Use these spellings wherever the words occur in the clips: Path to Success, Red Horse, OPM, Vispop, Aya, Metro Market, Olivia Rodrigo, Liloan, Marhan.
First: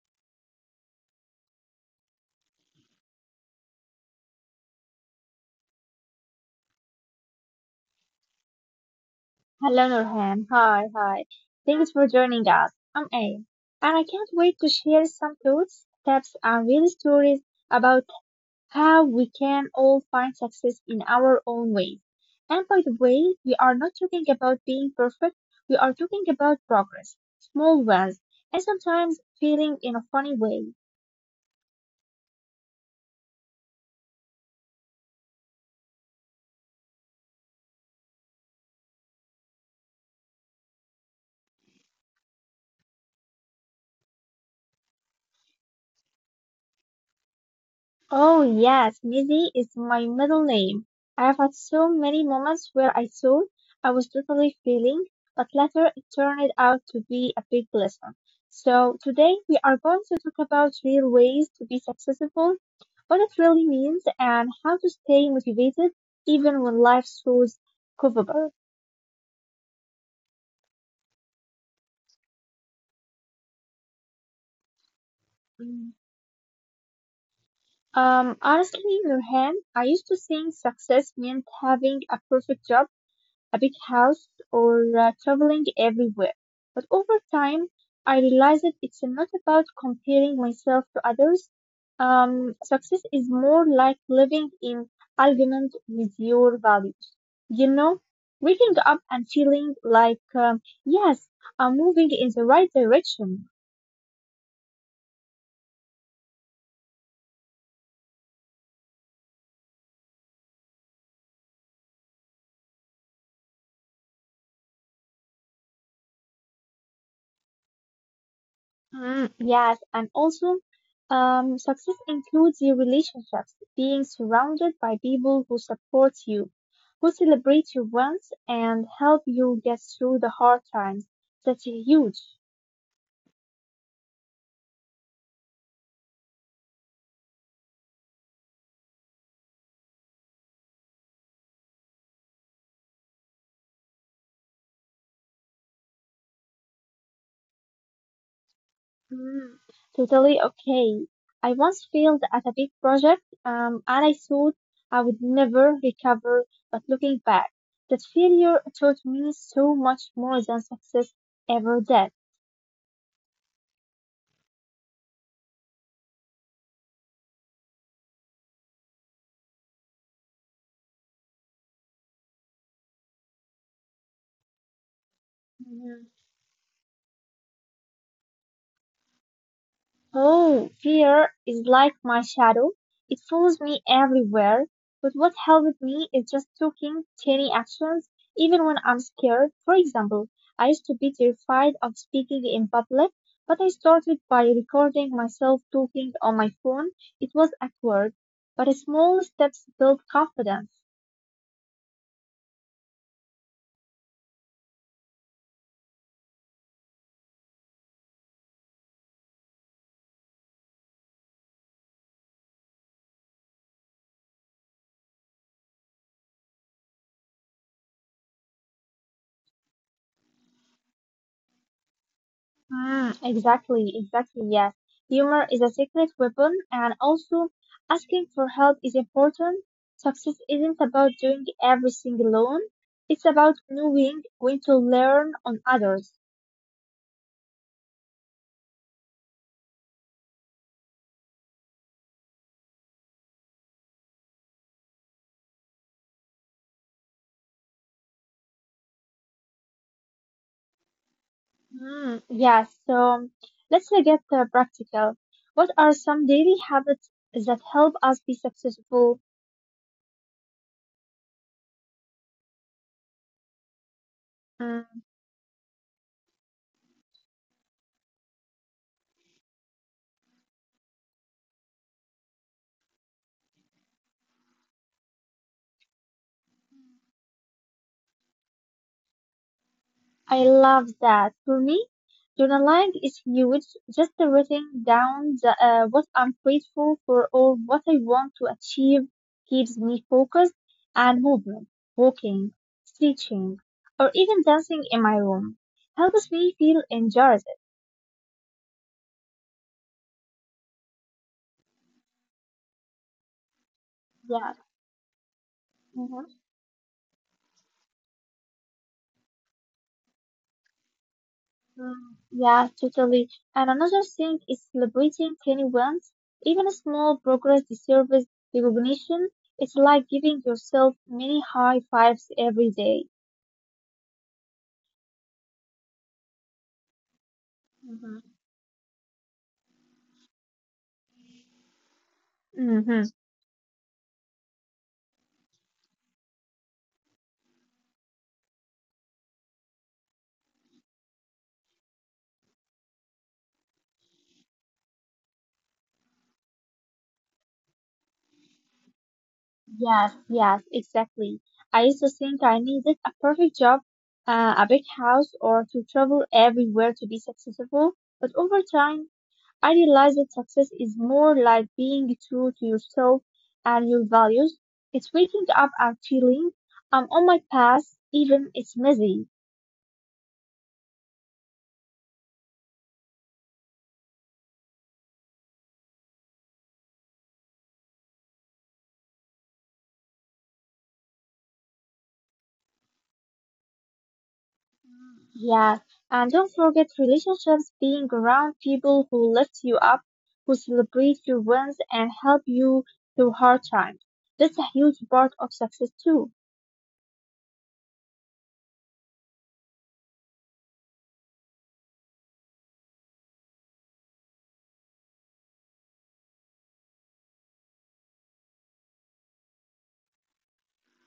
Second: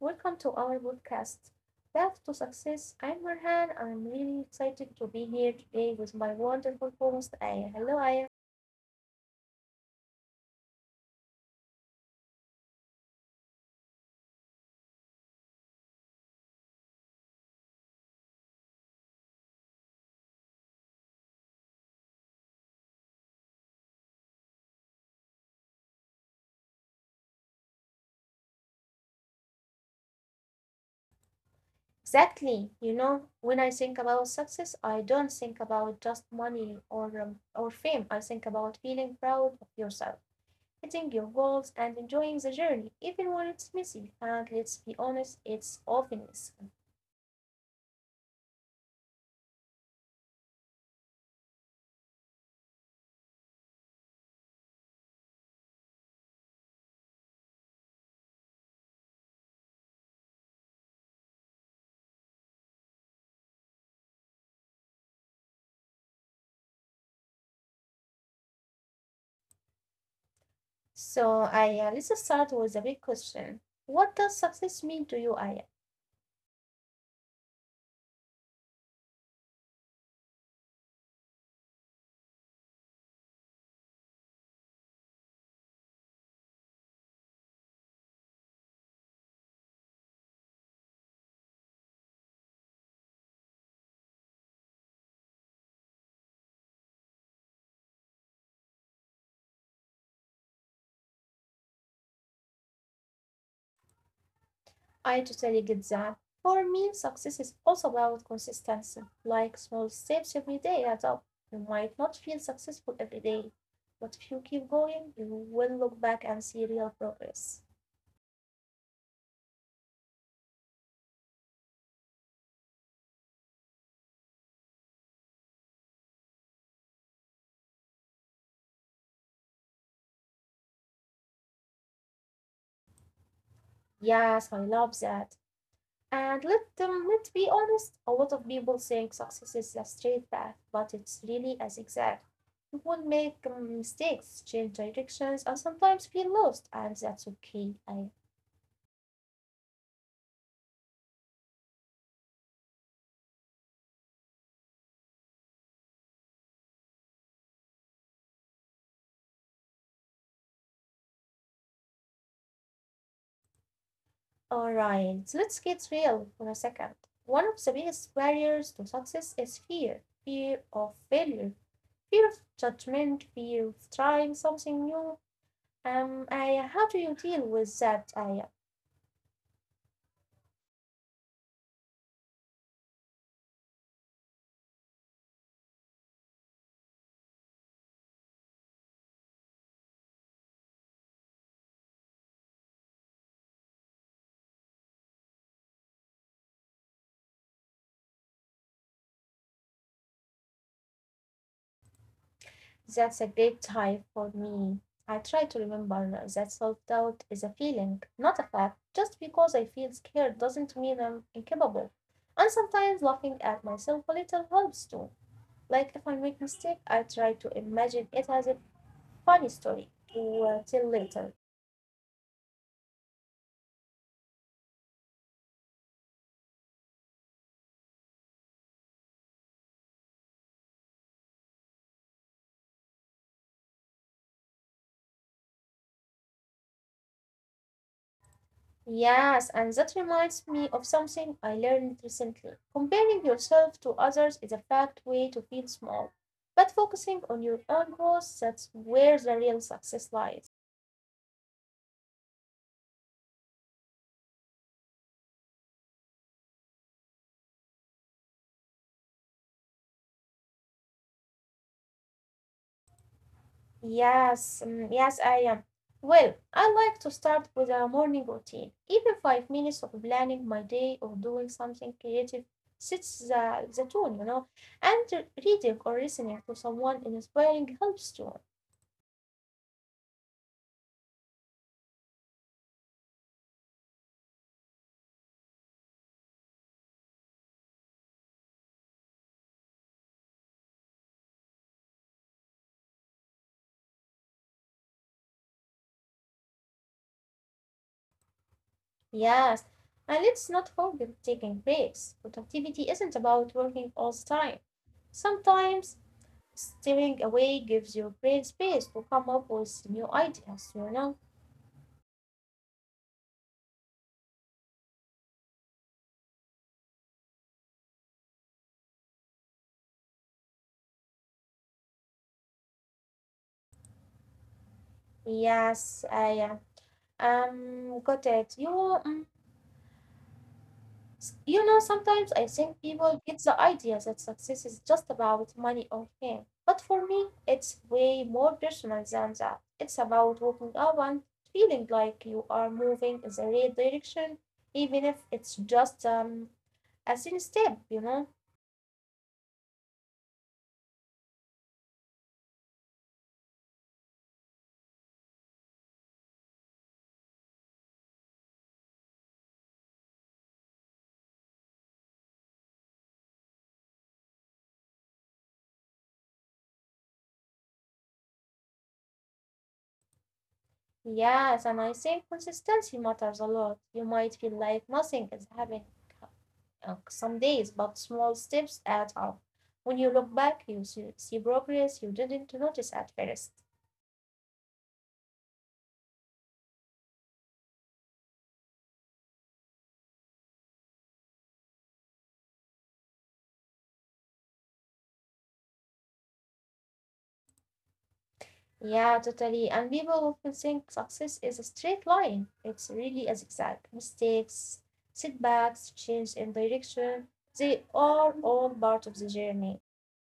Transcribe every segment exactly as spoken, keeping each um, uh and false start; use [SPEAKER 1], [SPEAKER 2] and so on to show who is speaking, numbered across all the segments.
[SPEAKER 1] welcome to our podcast, Path to Success. I'm Marhan and I'm really excited to be here today with my wonderful host, Aya. Hello, Aya.
[SPEAKER 2] Hello, Nurhan. Hi, hi. Thanks for joining us. I'm A, and I can't wait to share some thoughts, tips, and real stories about how we can all find success in our own ways. And by the way, we are not talking about being perfect, we are talking about progress, small wins, and sometimes feeling in a funny way.
[SPEAKER 1] Exactly. You know, when I think about success, I don't think about just money or, um, or fame. I think about feeling proud of yourself, hitting your goals, and enjoying the journey, even when it's messy. And let's be honest, it's often messy.
[SPEAKER 2] Oh yes, Mizzy is my middle name. I've had so many moments where I thought I was totally failing, but later it turned out to be a big lesson. So today we are going to talk about real ways to be successful, what it really means, and how to stay motivated even when life throws curveballs.
[SPEAKER 1] So, Aya, let's start with a big question. What does success mean to you,
[SPEAKER 2] Mm.
[SPEAKER 1] Aya?
[SPEAKER 2] Um, honestly, Nurhan, I used to think success meant having a perfect job, a big house, or uh, traveling everywhere. But over time, I realized that it's not about comparing myself to others. Um, success is more like living in alignment with your values. You know, Waking up and feeling like, um, yes, I'm moving in the right direction.
[SPEAKER 1] I totally get that. For me, success is also about consistency, like small steps every day add up. You might not feel successful every day, but if you keep going, you will look back and see real progress.
[SPEAKER 2] Mm, yes, and also, um, success includes your relationships, being surrounded by people who support you, who celebrate your wins, and help you get through the hard times. That's huge.
[SPEAKER 1] Yes, I love that. And let um, let's be honest, a lot of people think success is a straight path, but it's really a zigzag. You will make um, mistakes, change directions, and sometimes feel lost, and that's okay. I
[SPEAKER 2] Mm, totally okay. I once failed at a big project, um, and I thought I would never recover, but looking back, that failure taught me so much more than success ever did.
[SPEAKER 1] all right, so let's get real for a second. One of the biggest barriers to success is fear fear of failure, fear of judgment, fear of trying something new.
[SPEAKER 2] Mm-hmm.
[SPEAKER 1] Um, Aya, how do you deal with that, Aya?
[SPEAKER 2] Oh, fear is like my shadow. It follows me everywhere. But what helped me is just taking tiny actions, even when I'm scared. For example, I used to be terrified of speaking in public, but I started by recording myself talking on my phone. It was awkward, but small steps built confidence.
[SPEAKER 1] That's a great type for me. I try to remember that self doubt is a feeling, not a fact. Just because I feel scared doesn't mean I'm incapable. And sometimes laughing at myself a little helps too. Like if I make a mistake, I try to imagine it as a funny story to uh, later.
[SPEAKER 2] Mm, exactly, exactly, yes. Humor is a secret weapon, and also asking for help is important. Success isn't about doing everything alone, it's about knowing when to learn on others.
[SPEAKER 1] Yes, and that reminds me of something I learned recently. Comparing yourself to others is a fact way to feel small, but focusing on your own growth, that's where the real success lies.
[SPEAKER 2] Mm, yes, so let's uh, get uh, practical. What are some daily habits that help us be successful? Mm,
[SPEAKER 1] Yes, mm, yes, I am. Well, I like to start with a morning routine. Even five minutes of planning my day or doing something creative sets the, the tone, you know, and reading or listening to someone inspiring helps too.
[SPEAKER 2] I love that. For me, journaling is huge, just writing down the, uh, what I'm grateful for or what I want to achieve keeps me focused, and movement, walking, stretching, or even dancing in my room helps me feel energized.
[SPEAKER 1] Yes, and let's not forget taking breaks. Productivity isn't about working
[SPEAKER 2] Yeah.
[SPEAKER 1] all the time.
[SPEAKER 2] Mhm.
[SPEAKER 1] Sometimes stepping away gives your brain space to come up with new ideas, you know?
[SPEAKER 2] Mm, yeah, totally. And another thing is celebrating tiny wins. Even small progress deserves recognition. It's like giving yourself many high fives every day.
[SPEAKER 1] Yes, I uh,
[SPEAKER 2] Mm-hmm.
[SPEAKER 1] um got it. You mm, S- you know, sometimes I
[SPEAKER 2] Mm-hmm.
[SPEAKER 1] think people get the idea that success is just about money or fame. But for me, it's way more personal than that. It's about waking up and feeling like you are moving in the right direction, even if it's just um, a tiny step, you know?
[SPEAKER 2] Yes, yes, exactly. I used to think I needed a perfect job, uh, a big house, or to travel everywhere to be successful. But over time, I realized that success is more like being true to yourself and your values. It's waking up and feeling I'm on my path, even it's messy.
[SPEAKER 1] Yes, and I think consistency matters a lot. You might feel like nothing is happening uh, some days, but small steps add up. When you look back, you see see progress you didn't notice at first.
[SPEAKER 2] Yeah, and don't forget relationships, being around people who lift you up, who celebrate your wins and help you through hard times. That's a huge part of success too.
[SPEAKER 1] Yeah, totally. And people often think success is a straight line. It's really a zigzag. Mistakes, setbacks, change in direction, they are all part of the journey.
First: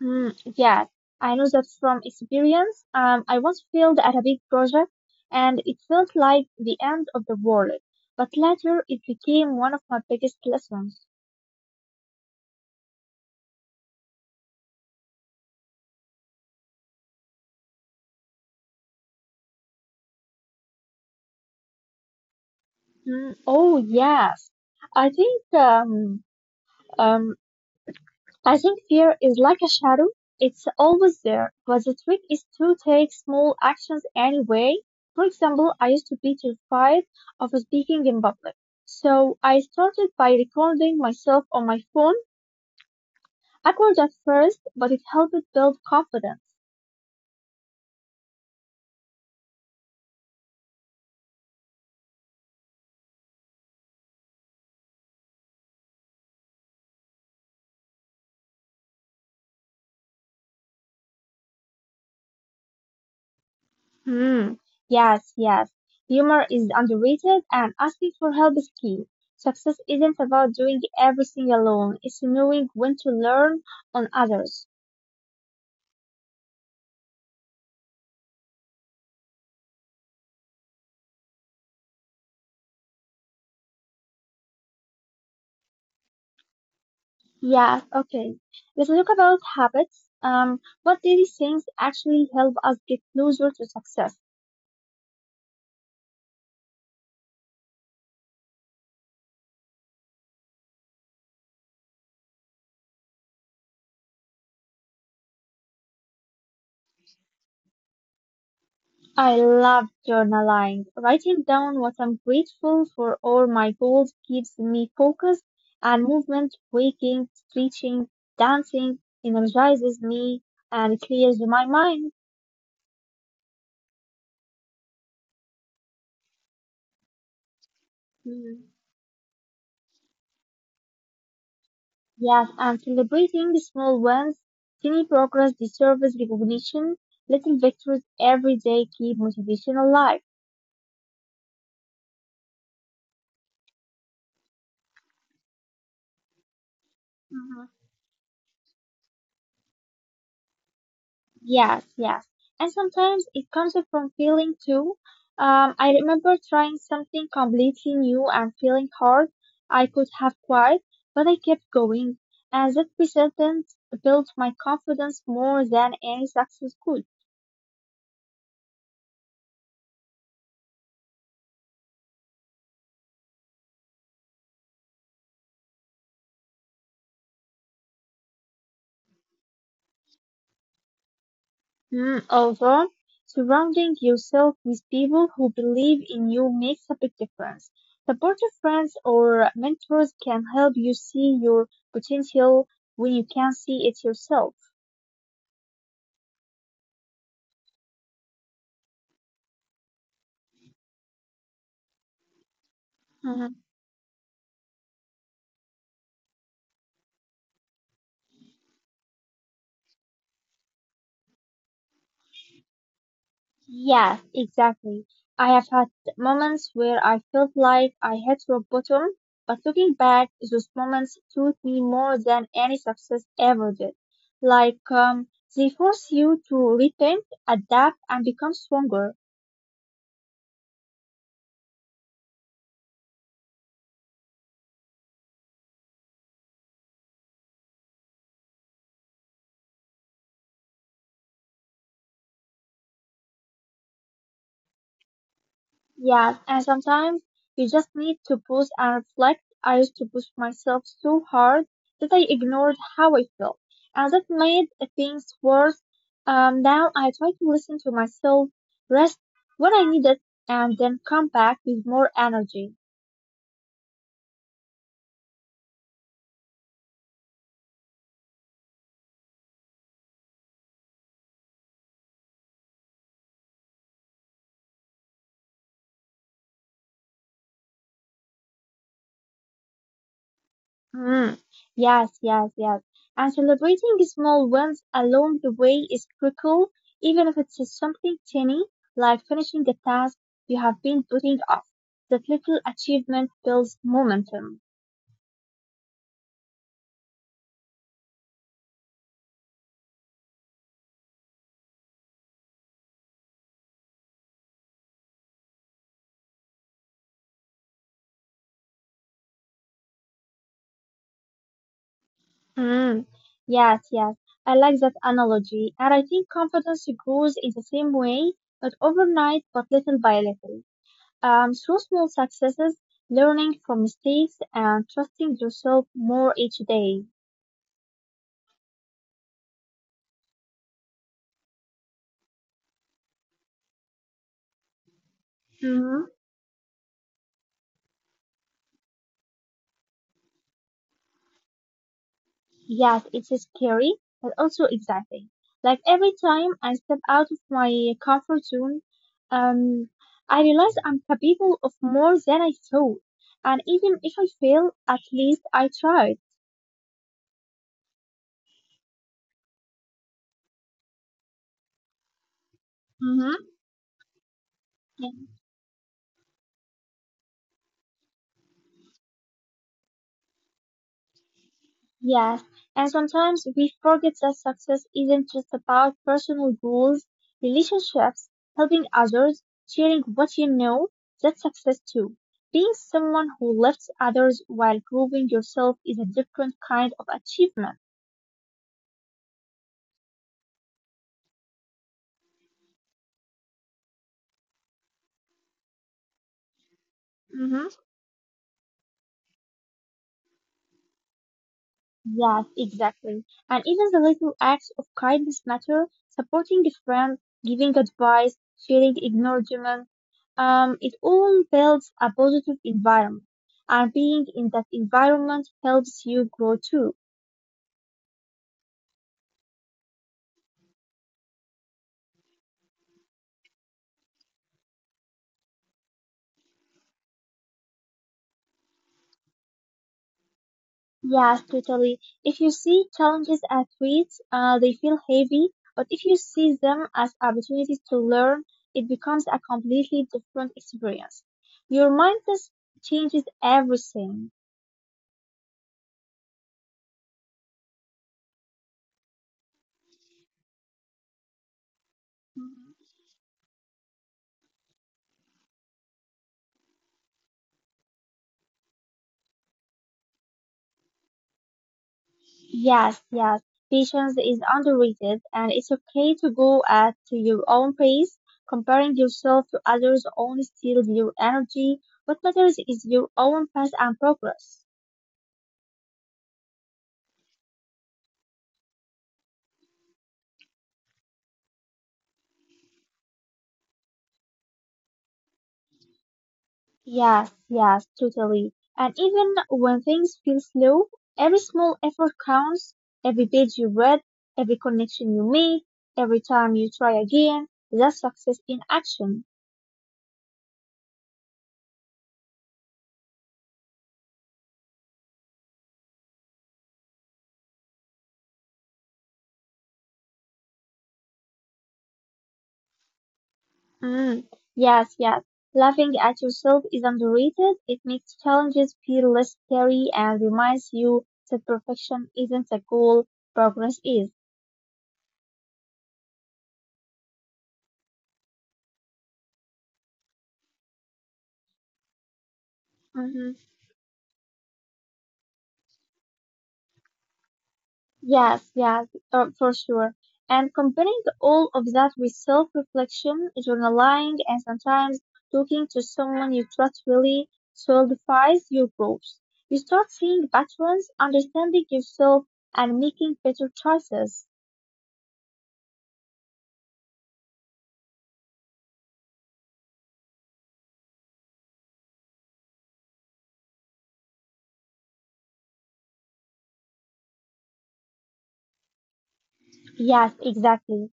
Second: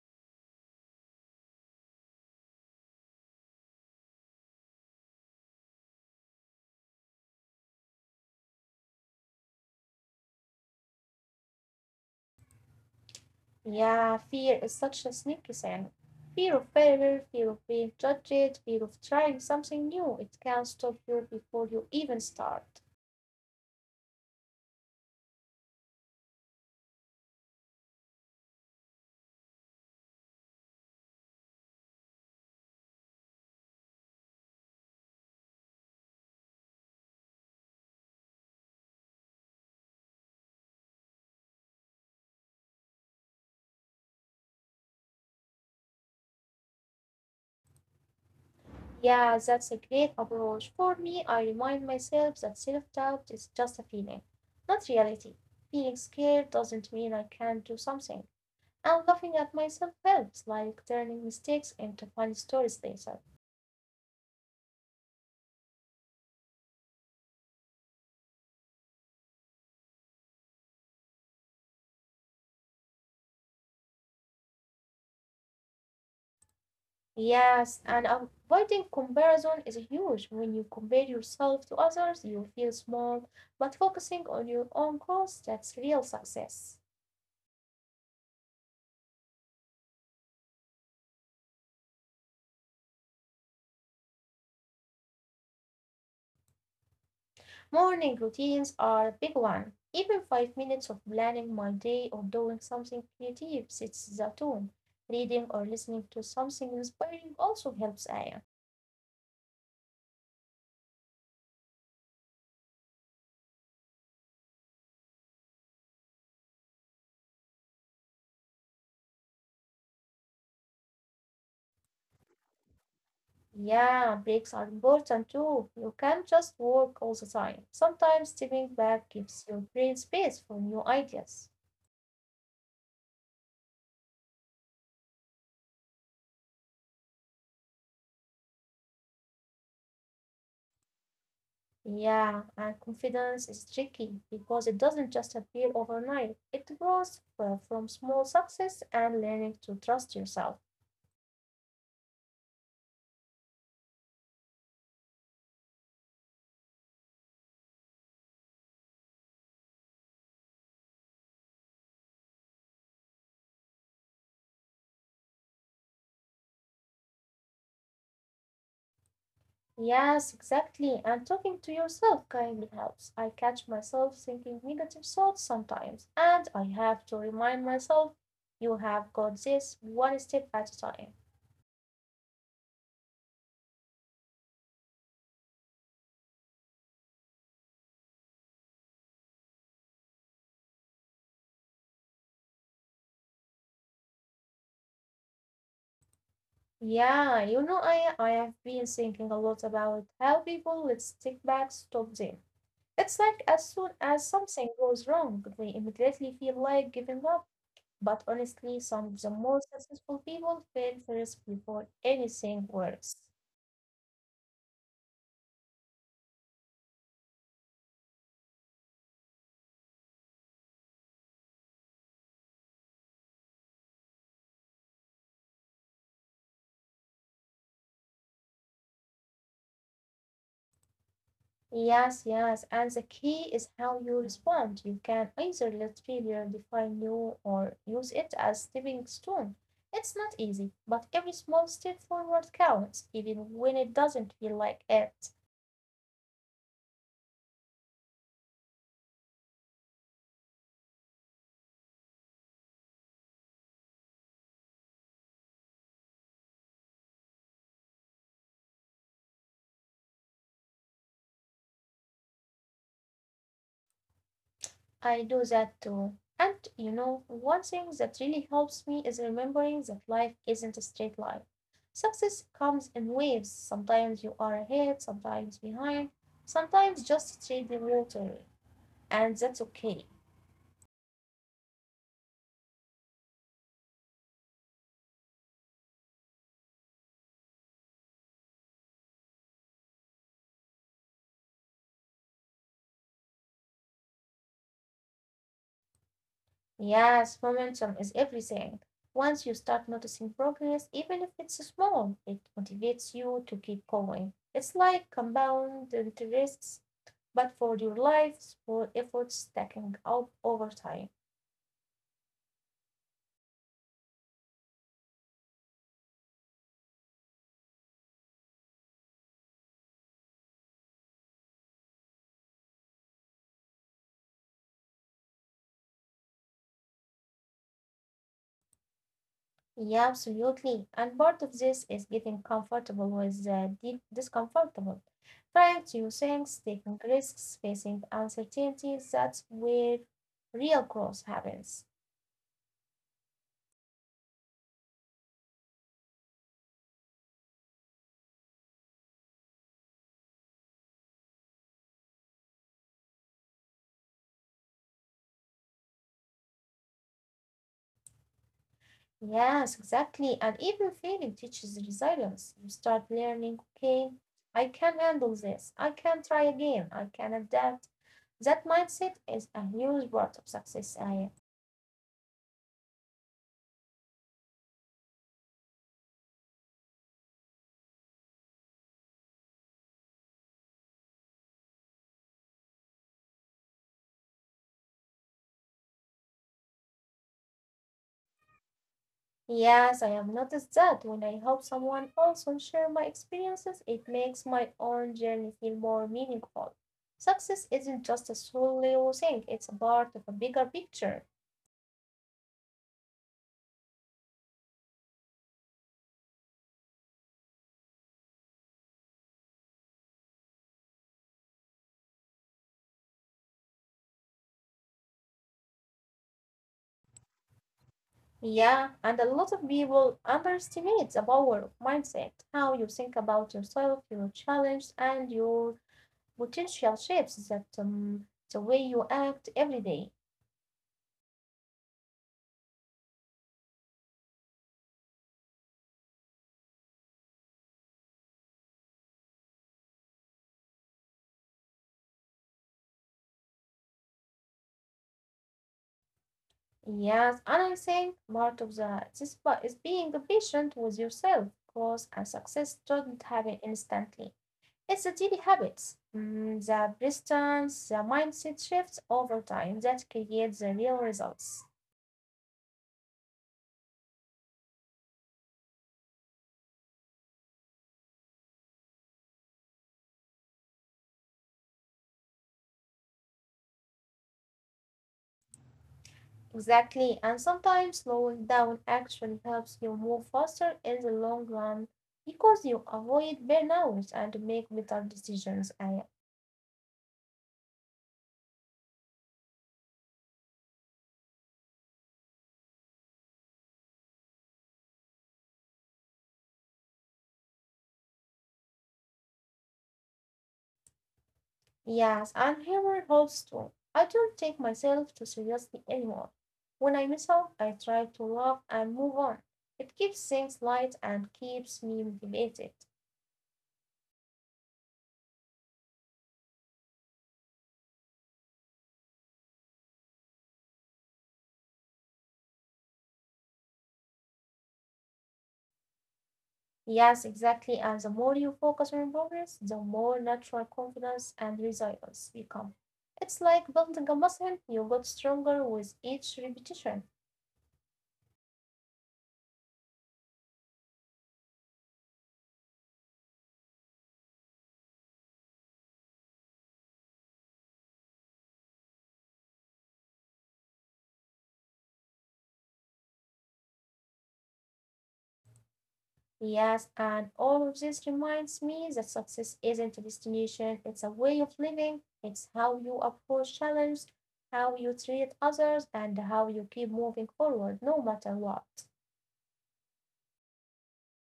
[SPEAKER 2] Hmm, yes, I know that from experience. Um, I once failed at a big project and it felt like the end of the world, but later it became one of my biggest lessons.
[SPEAKER 1] Yeah, fear is such a sneaky thing. Fear of failure, fear of being judged, fear of trying something new. It can stop you before you even start.
[SPEAKER 2] Hmm, oh yes, I think um, um, I think fear is like a shadow. It's always there, but the trick is to take small actions anyway. For example, I used to be terrified of speaking in public. So I started by recording myself on my phone, awkward at first, but it helped build confidence.
[SPEAKER 1] Yeah, that's a great approach. For me, I remind myself that self doubt is just a feeling, not reality. Feeling scared doesn't mean I can't do something. And laughing at myself helps, like turning mistakes into funny stories later.
[SPEAKER 2] Hmm. Yes, yes. Humor is underrated and asking for help is key. Success isn't about doing everything alone. It's knowing when to learn on others.
[SPEAKER 1] Yes, and avoiding comparison is huge. When you compare yourself to others, you feel small, but focusing on your own goals, that's real success.
[SPEAKER 2] Yeah, okay. Let's talk about habits. Um, what daily things actually help us get closer to success?
[SPEAKER 1] Morning routines are a big one. Even five minutes of planning my day or doing something creative sets the tone. Reading or listening to something inspiring also helps Aya.
[SPEAKER 2] I love journaling. Writing down what I'm grateful for or my goals keeps me focused, and movement, waking, stretching, dancing energizes me and clears my mind.
[SPEAKER 1] Yeah, breaks are important too. You can't just work all the time. Sometimes stepping
[SPEAKER 2] Mhm.
[SPEAKER 1] back gives your brain space for new ideas.
[SPEAKER 2] Yes, and celebrating the small wins, tiny progress deserves recognition. Little victories every day keep motivation alive.
[SPEAKER 1] Yeah, and confidence is tricky because it doesn't just appear overnight. It grows uh, from small success and learning to trust yourself.
[SPEAKER 2] Yes, yes. And sometimes it comes from feeling too. Um, I remember trying something completely new and feeling hard. I could have quit, but I kept going. And that persistence built my confidence more than any success could.
[SPEAKER 1] Yes, exactly. And talking to yourself kindly helps. I catch myself thinking negative thoughts sometimes, and I have to remind myself, you have got this one step at a time.
[SPEAKER 2] Mm, although surrounding yourself with people who believe in you makes a big difference. Supportive friends or mentors can help you see your potential when you can see it yourself.
[SPEAKER 1] Yeah, you know, I, I have been thinking a lot about how people with stick back stop them. It's like as soon as something goes wrong, they immediately feel like giving up. But honestly, some of the most successful people fail first before anything works.
[SPEAKER 2] Yes, exactly. I have had moments where I felt like I hit rock bottom, but looking back, those moments taught me more than any success ever did. Like, um, they force you to rethink, adapt, and become stronger.
[SPEAKER 1] Yes, yes, and the key is how you respond. You can either let failure define you or use it as stepping stone. It's not easy, but every small step forward counts, even when it doesn't feel like it.
[SPEAKER 2] Yes, and sometimes you just need to pause and reflect. I used to push myself so hard that I ignored how I felt, and that made things worse. Um, now I try to listen to myself, rest when I need it, and then come back with more energy.
[SPEAKER 1] I do that too. And you know, one thing that really helps me is remembering that life isn't a straight line. Success comes in waves. Sometimes you are ahead, sometimes behind, sometimes just treading water, and that's okay.
[SPEAKER 2] Mm, yes, yes, yes. And celebrating small wins along the way is critical, even if it's just something tiny, like finishing a task you have been putting off. That little achievement builds momentum.
[SPEAKER 1] Yes, momentum is everything. Once you start noticing progress, even if it's small, it motivates you to keep going. It's like compound interests, but for your lives, for efforts stacking up over time.
[SPEAKER 2] Mm, yes, yes. I like that analogy. And I think confidence grows in the same way, not overnight, but little by little. Um, through small successes, learning from mistakes, and trusting yourself more each day.
[SPEAKER 1] Yeah, absolutely. And part of this is getting comfortable with the deep discomfortable. Trying new
[SPEAKER 2] Hmm.
[SPEAKER 1] things, taking risks, facing uncertainties, that's where real growth happens.
[SPEAKER 2] Yes, it's scary, but also exciting. Like every time I step out of my comfort zone, um, I realize I'm capable of more than I thought. And even if I fail, at least I tried.
[SPEAKER 1] Yes, exactly. And even failing teaches resilience. You start learning,
[SPEAKER 2] Mm-hmm.
[SPEAKER 1] okay, I can handle this. I can try again. I can adapt. That mindset is a huge part of success. I
[SPEAKER 2] Yes, and sometimes we forget that success isn't just about personal goals, relationships, helping others, sharing what you know. That's success too. Being someone who lifts others while proving yourself is a different kind of achievement.
[SPEAKER 1] yes, I have noticed that when I help someone else and share my experiences, it makes my own journey feel more meaningful. Success isn't
[SPEAKER 2] Mhm.
[SPEAKER 1] just a solo thing, it's a part of a bigger picture.
[SPEAKER 2] Yes, exactly. And even the little acts of kindness matter, supporting a friend, giving advice, sharing acknowledgement, um, it all builds a positive environment. And being in that environment helps you grow too.
[SPEAKER 1] Yeah, and a lot of people underestimate the power of mindset, how you think about yourself, your challenge, and your potential shapes that um, the way you act every day.
[SPEAKER 2] Yes, totally. If you see challenges as threats, uh, they feel heavy, but if you see them as opportunities to learn, it becomes a completely different experience. Your mindset changes everything.
[SPEAKER 1] Yes, and I think part of the this pa- is being patient with yourself, because and success do not happen instantly. It's the daily habits, mm, the persistence, the mindset shifts over time that create the real results.
[SPEAKER 2] Yes, yes. Patience is underrated, and it's okay to go at your own pace. Comparing yourself to others only steals your energy. What matters is your own path and progress.
[SPEAKER 1] Exactly, and sometimes slowing down actually helps you move faster in the long run because you avoid burnout and make better decisions. I,
[SPEAKER 2] Yes, yes, totally. And even when things feel slow, every small effort counts. Every page you read, every connection you make, every time you try again, that's success in action.
[SPEAKER 1] yes, and humor helps too. I don't take myself too seriously anymore. When I mess up, I try to laugh and move on. It keeps things light and keeps me motivated.
[SPEAKER 2] Mm, yes, yes. Laughing at yourself is underrated. It makes challenges feel less scary and reminds you that perfection isn't a goal, progress is.
[SPEAKER 1] Yes, exactly. And the more you focus on progress, the more natural confidence and resilience become. It's like
[SPEAKER 2] Hmm.
[SPEAKER 1] building a muscle, you get stronger with each repetition.
[SPEAKER 2] Yes, yes, uh, for sure. And combining all of that with self-reflection, journaling, and sometimes talking to someone you trust really solidifies your growth. You start seeing patterns, understanding yourself, and making better choices.
[SPEAKER 1] Yes, and all of this reminds me that success isn't a destination, it's a way of living. It's how you approach challenge, how you treat others, and how you keep moving forward no matter what.
[SPEAKER 2] Yes, exactly.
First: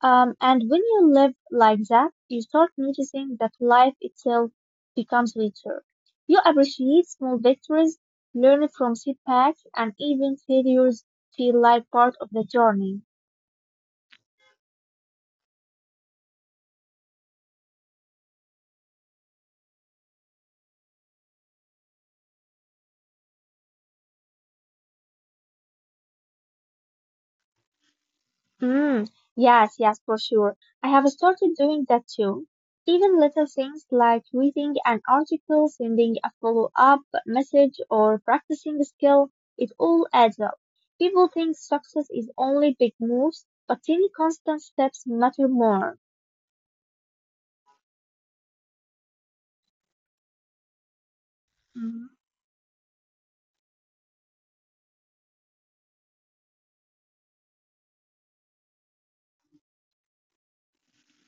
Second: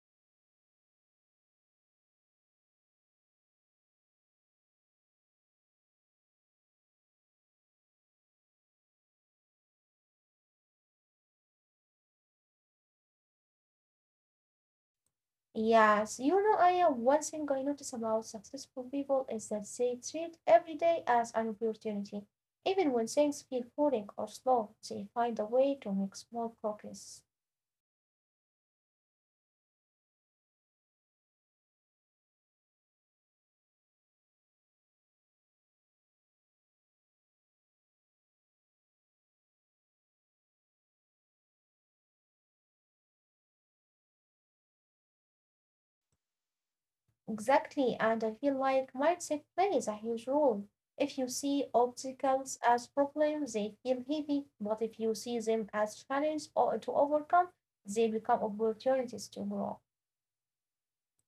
[SPEAKER 2] Um, and when you live like that, you start noticing that life itself becomes richer. You appreciate small victories, learn from setbacks, and even failures feel like part of the journey.
[SPEAKER 1] Yes, you know, I have one thing I notice about successful people is that they treat every day as an opportunity. Even when things feel boring or slow, they find a way to make small progress.
[SPEAKER 2] Mm, yes, yes, for sure. I have started doing that too. Even little things like reading an article, sending a follow-up message, or practicing a skill, it all adds up. People think success is only big moves, but tiny constant steps matter more.
[SPEAKER 1] Exactly, and I feel like mindset plays a huge role. If you see obstacles as problems, they feel heavy, but if you see them as challenges or to overcome, they become opportunities to grow.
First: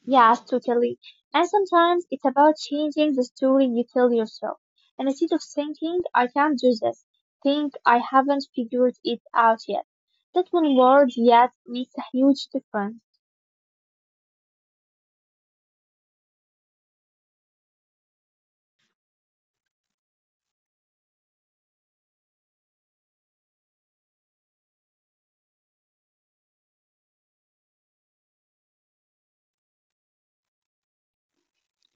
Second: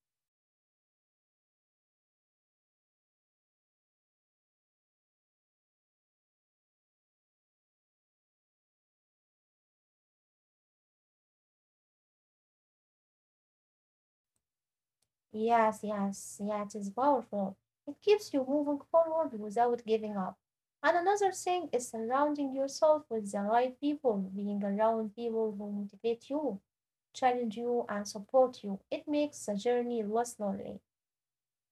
[SPEAKER 2] Yes, totally. And sometimes it's about changing the story you tell yourself. And instead of thinking, I can't do this, think, I haven't figured it out yet. That one word yet makes a huge difference.
[SPEAKER 1] Yes, yes, yeah, it is powerful. It keeps you moving forward without giving up. And another thing is surrounding yourself with the right people, being around people who motivate you, challenge you, and support you. It makes the journey less lonely.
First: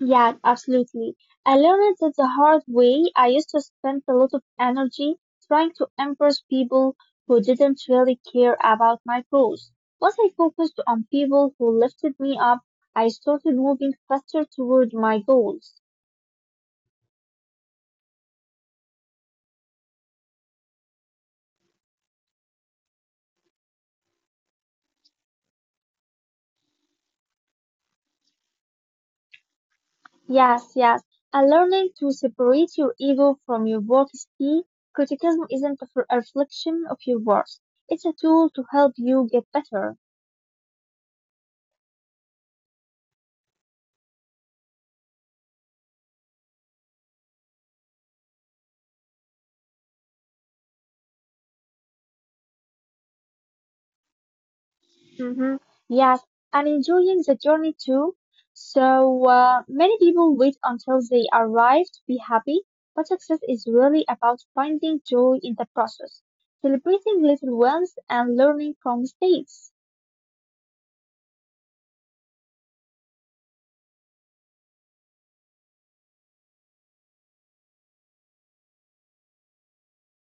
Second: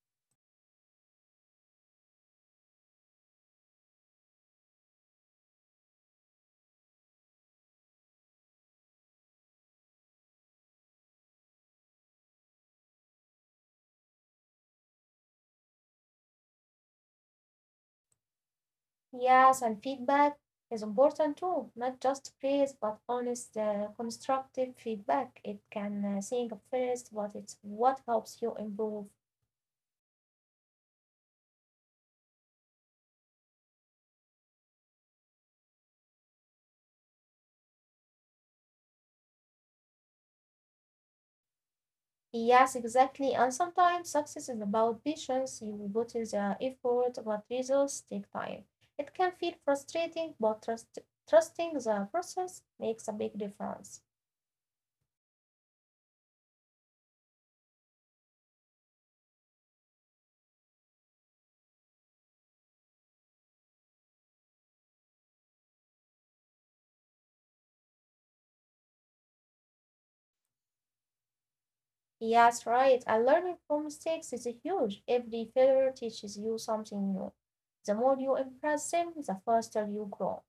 [SPEAKER 2] Yeah, absolutely. I learned that the hard way. I used to spend a lot of energy trying to impress people who didn't really care about my goals. Once I focused on people who lifted me up, I started moving faster toward my goals.
[SPEAKER 1] Yes, and feedback is important too, not just praise, but honest, uh, constructive feedback. It can uh, sing first, but it's what helps you improve.
[SPEAKER 2] Yes, yes. And learning to separate your ego from your work is key. Criticism isn't a f- a reflection of your worth. It's a tool to help you get better.
[SPEAKER 1] Yes, exactly. And sometimes success is about patience. You put in the effort, but results take time. It can feel frustrating, but trust, trusting the process makes a big difference.
[SPEAKER 2] Hmm. Yes, and enjoying the journey too. So uh, many people wait until they arrive to be happy, but success is really about finding joy in the process, celebrating little wins, and learning from mistakes.
[SPEAKER 1] Yes, right. And learning from mistakes is huge. Every failure teaches you something new. The more you impress them, the faster you grow.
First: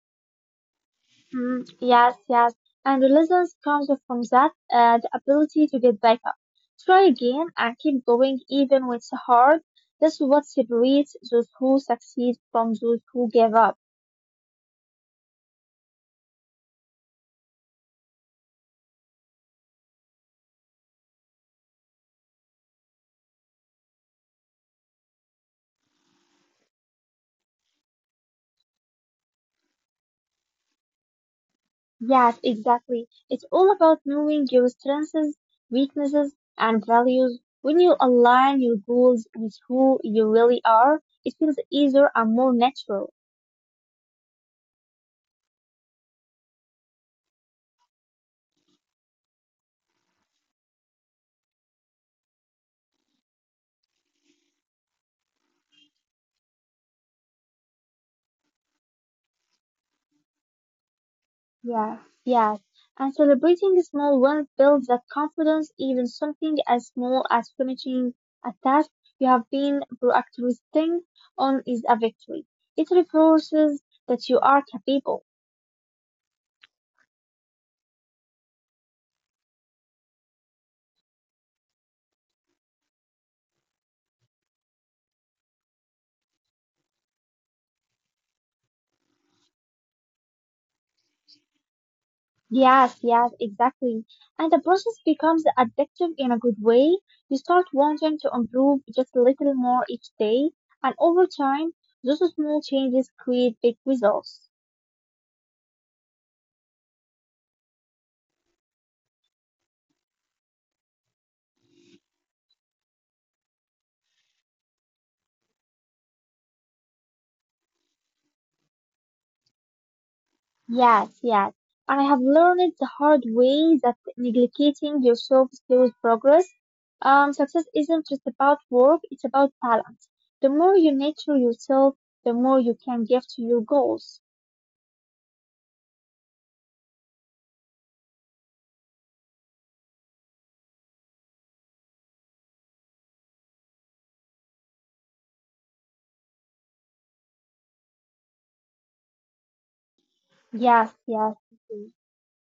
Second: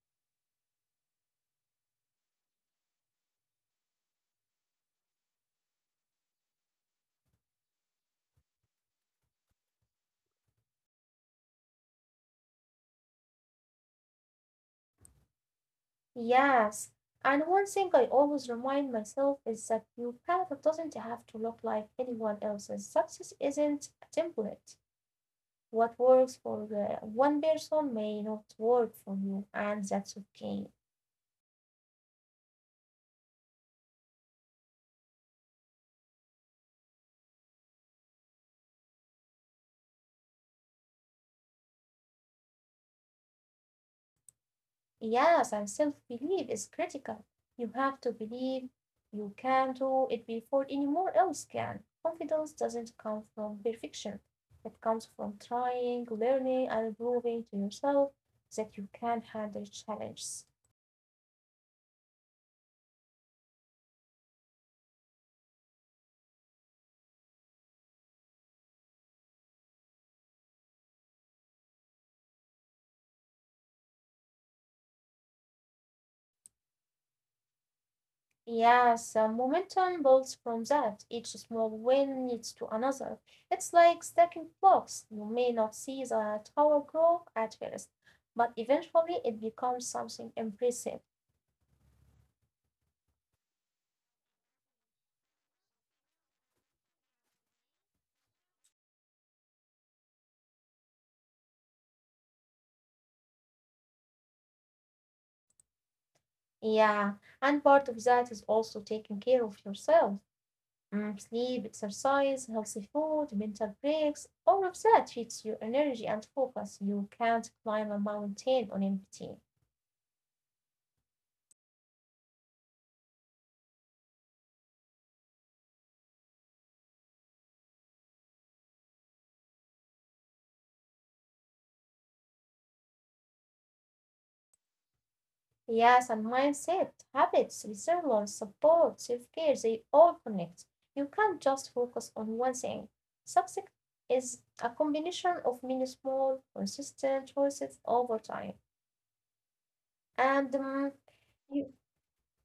[SPEAKER 2] Mm, yes, yes. And the lessons comes from that, uh, the ability to get back up, try again, and keep going even when it's hard. That's what separates those who succeed from those who give up.
[SPEAKER 1] Yes. And one thing I always remind myself is that your path doesn't have to look like anyone else's. Success isn't a template. What works for uh, one person may not work for you, and that's okay.
[SPEAKER 2] Yes, exactly. It's all about knowing your strengths, weaknesses, and values. When you align your goals with who you really are, it feels easier and more natural.
[SPEAKER 1] Yes, and self belief is critical. You have to believe you can do it before anyone else can. Confidence doesn't come from perfection, it comes from trying, learning, and proving to yourself that you can handle challenges.
[SPEAKER 2] Yes, yes. And celebrating small wins builds that confidence, even something as small as finishing a task you have been procrastinating on is a victory. It reinforces that you are capable.
[SPEAKER 1] Yes, uh, momentum builds from that. Each small win leads to another. It's like stacking blocks. You may not see the tower grow at first, but eventually it becomes something impressive.
[SPEAKER 2] Yes, yes, exactly. And the process becomes addictive in a good way. You start wanting to improve just a little more each day, and over time, those small changes create big results.
[SPEAKER 1] Yeah, and part of that is also taking care of yourself. Mm, sleep, exercise, healthy food, mental breaks, all of that feeds your energy and focus. You can't climb a mountain on empty.
[SPEAKER 2] Yes, yes. And I have learned it the hard way that neglecting yourself slows progress. Um, success isn't just about work, it's about balance. The more you nurture yourself, the more you can give to your goals.
[SPEAKER 1] Yes, and mindset, habits, resilience, support, self care, they all connect. You can't just focus on one thing. Success is a combination of many small, consistent choices over time. And um,
[SPEAKER 2] Yes, yes.
[SPEAKER 1] you,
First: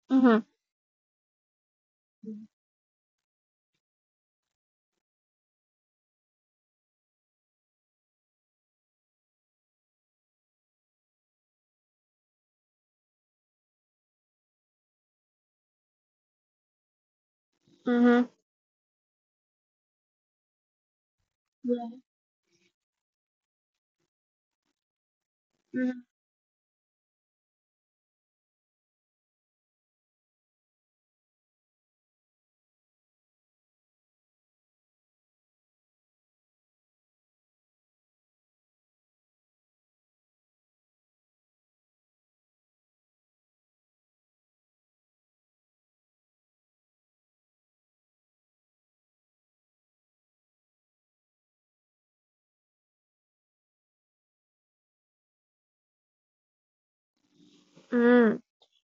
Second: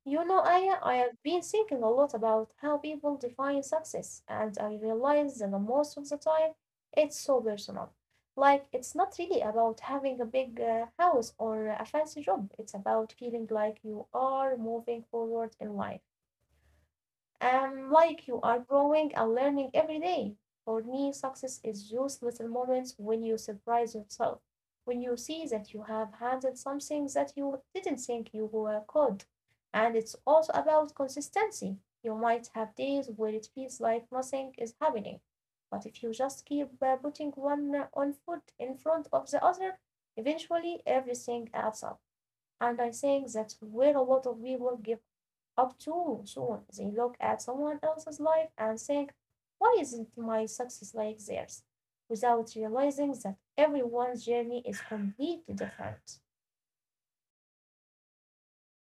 [SPEAKER 1] you
[SPEAKER 2] Mm-hmm.
[SPEAKER 1] know, Aya, I have been thinking a lot about how people define success, and I realize that the most of the time it's so personal. Like, it's not really about having a big uh, house or a fancy job, it's about feeling like you are moving forward in life. Um, like
[SPEAKER 2] Mm-hmm.
[SPEAKER 1] you are growing and learning every day. For me, success is
[SPEAKER 2] Yeah.
[SPEAKER 1] those little moments when you surprise yourself, when you see that you
[SPEAKER 2] Mm-hmm.
[SPEAKER 1] have handled something that you didn't think you were could. And it's also about consistency. You might have days where it feels like nothing is happening, but if you just keep uh, putting one uh, on foot in front of the other, eventually everything adds up. And I think that's where a lot of people give up too soon. They look at someone else's life and think, why isn't my success like theirs? Without realizing that everyone's journey is completely different.
[SPEAKER 2] Mm-hmm.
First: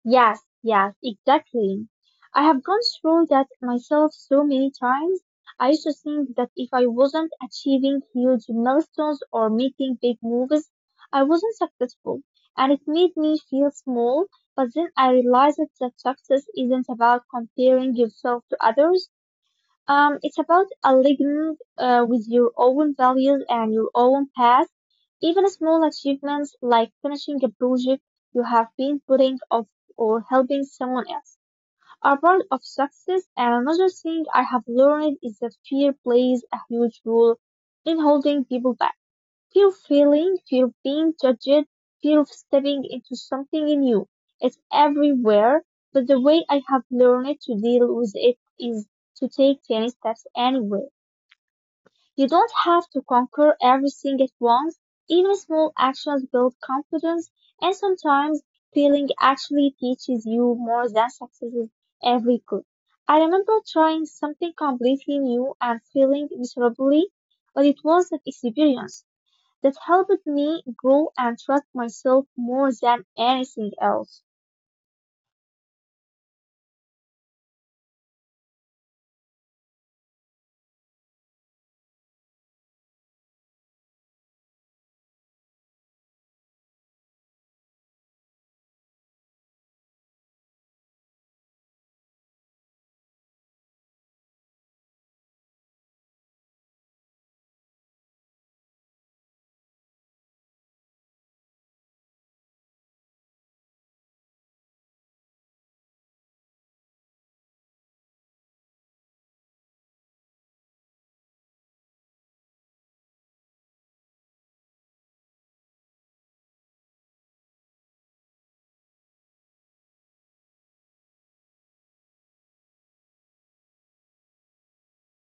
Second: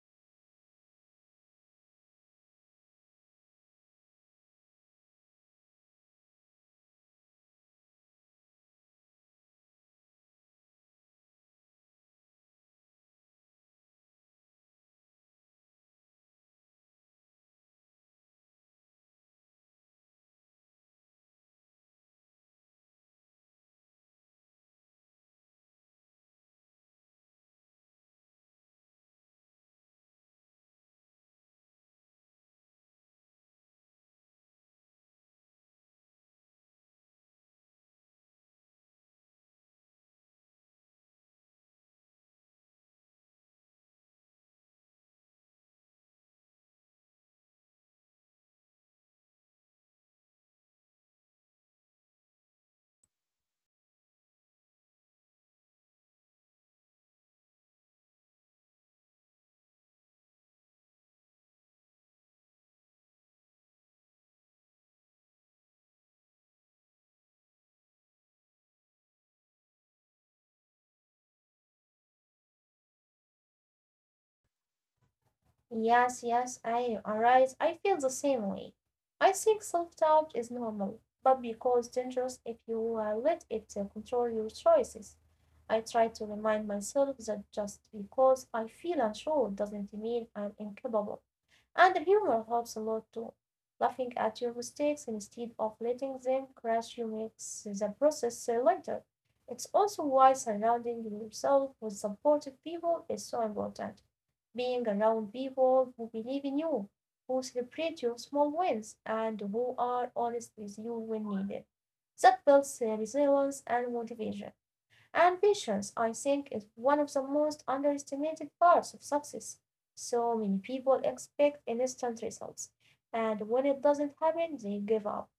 [SPEAKER 2] Yes, yes, exactly. I have gone through that myself so many times. I used to think that if I wasn't achieving huge milestones or making big moves, I wasn't successful. And it made me feel small. But then I realized that success isn't about comparing yourself to others. Um, it's about aligning uh, with your own values and your own path. Even small achievements like finishing a project you have been putting off or helping someone else are part of success. And another thing I have learned is that fear plays a huge role in holding people back. Fear of failing, fear of being judged, fear of stepping into something new. It's everywhere, but the way I have learned to deal with it is to take tiny steps anyway. You don't have to conquer everything at once. Even small actions build confidence, and sometimes failing actually teaches you more than successes ever could. I remember trying something completely new and feeling miserably, but it was an experience. That helped me grow and trust myself more than anything else.
[SPEAKER 1] Yes, yes, I arise. I feel the same way. I think self doubt is normal, but because dangerous if you uh, let it uh, control your choices. I try to remind myself that just because I feel unsure doesn't mean I'm incapable. And humor helps a lot too. Laughing at your mistakes instead of letting them crush you makes the process uh, lighter. It's also why surrounding yourself with supportive people is so important. Being around people who believe in you, who celebrate your small wins, and who are honest with you when needed. That builds uh, resilience and motivation. And patience, I think, is one of the most underestimated parts of success. So many people expect instant results, and when it doesn't happen, they give up.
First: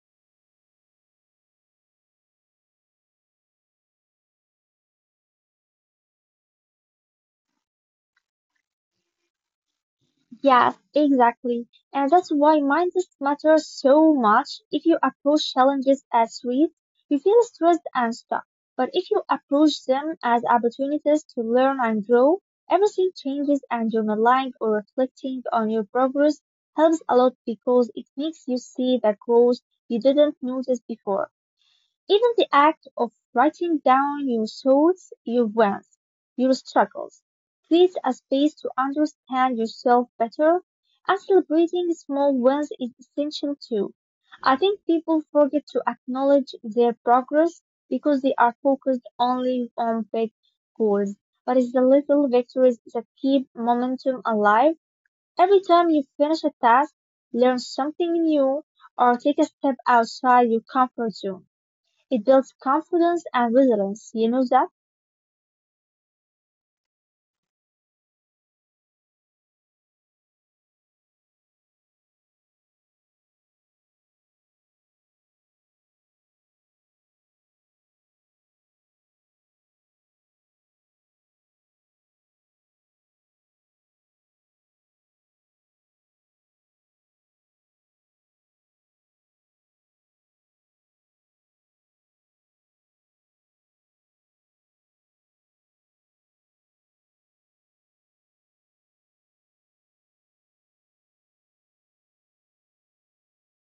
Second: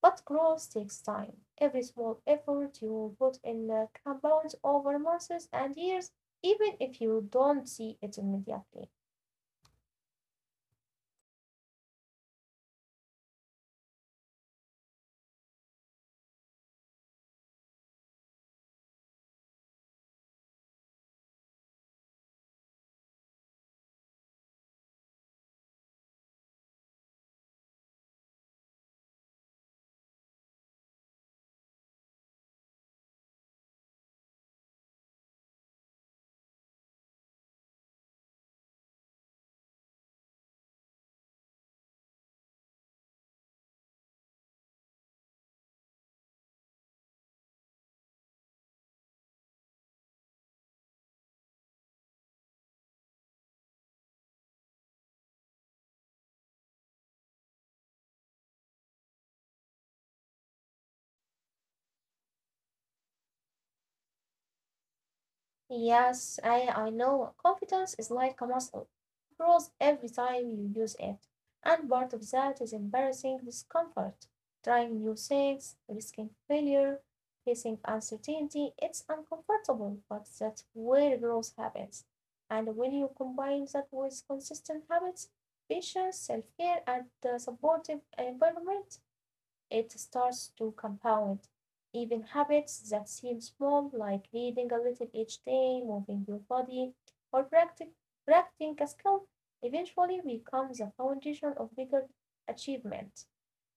[SPEAKER 1] But growth takes time. Every small effort you put in uh, compounds over months and years, even if you don't see it immediately.
[SPEAKER 2] Yes, exactly. And that's why mindset matters so much. If you approach challenges as threats, you feel stressed and stuck. But if you approach them as opportunities to learn and grow, everything changes, and journaling or reflecting on your progress helps a lot because it makes you see the growth you didn't notice before. Even the act of writing down your thoughts, your wants, your struggles, creates a space to understand yourself better, and celebrating small wins is essential too. I think people forget to acknowledge their progress because they are focused only on big goals. But it's the little victories that keep momentum alive. Every time you finish a task, learn something new, or take a step outside your comfort zone, it builds confidence and resilience, you know that?
[SPEAKER 1] Yes, I, I know. Confidence is like a muscle. It grows every time you use it. And part of that is embarrassing discomfort, trying new things, risking failure, facing uncertainty. It's uncomfortable, but that's where growth happens. And when you combine that with consistent habits, patience, self care, and a supportive environment, it starts to compound. Even habits that seem small, like reading a little each day, moving your body, or practic- practicing a skill, eventually becomes the foundation of bigger achievement.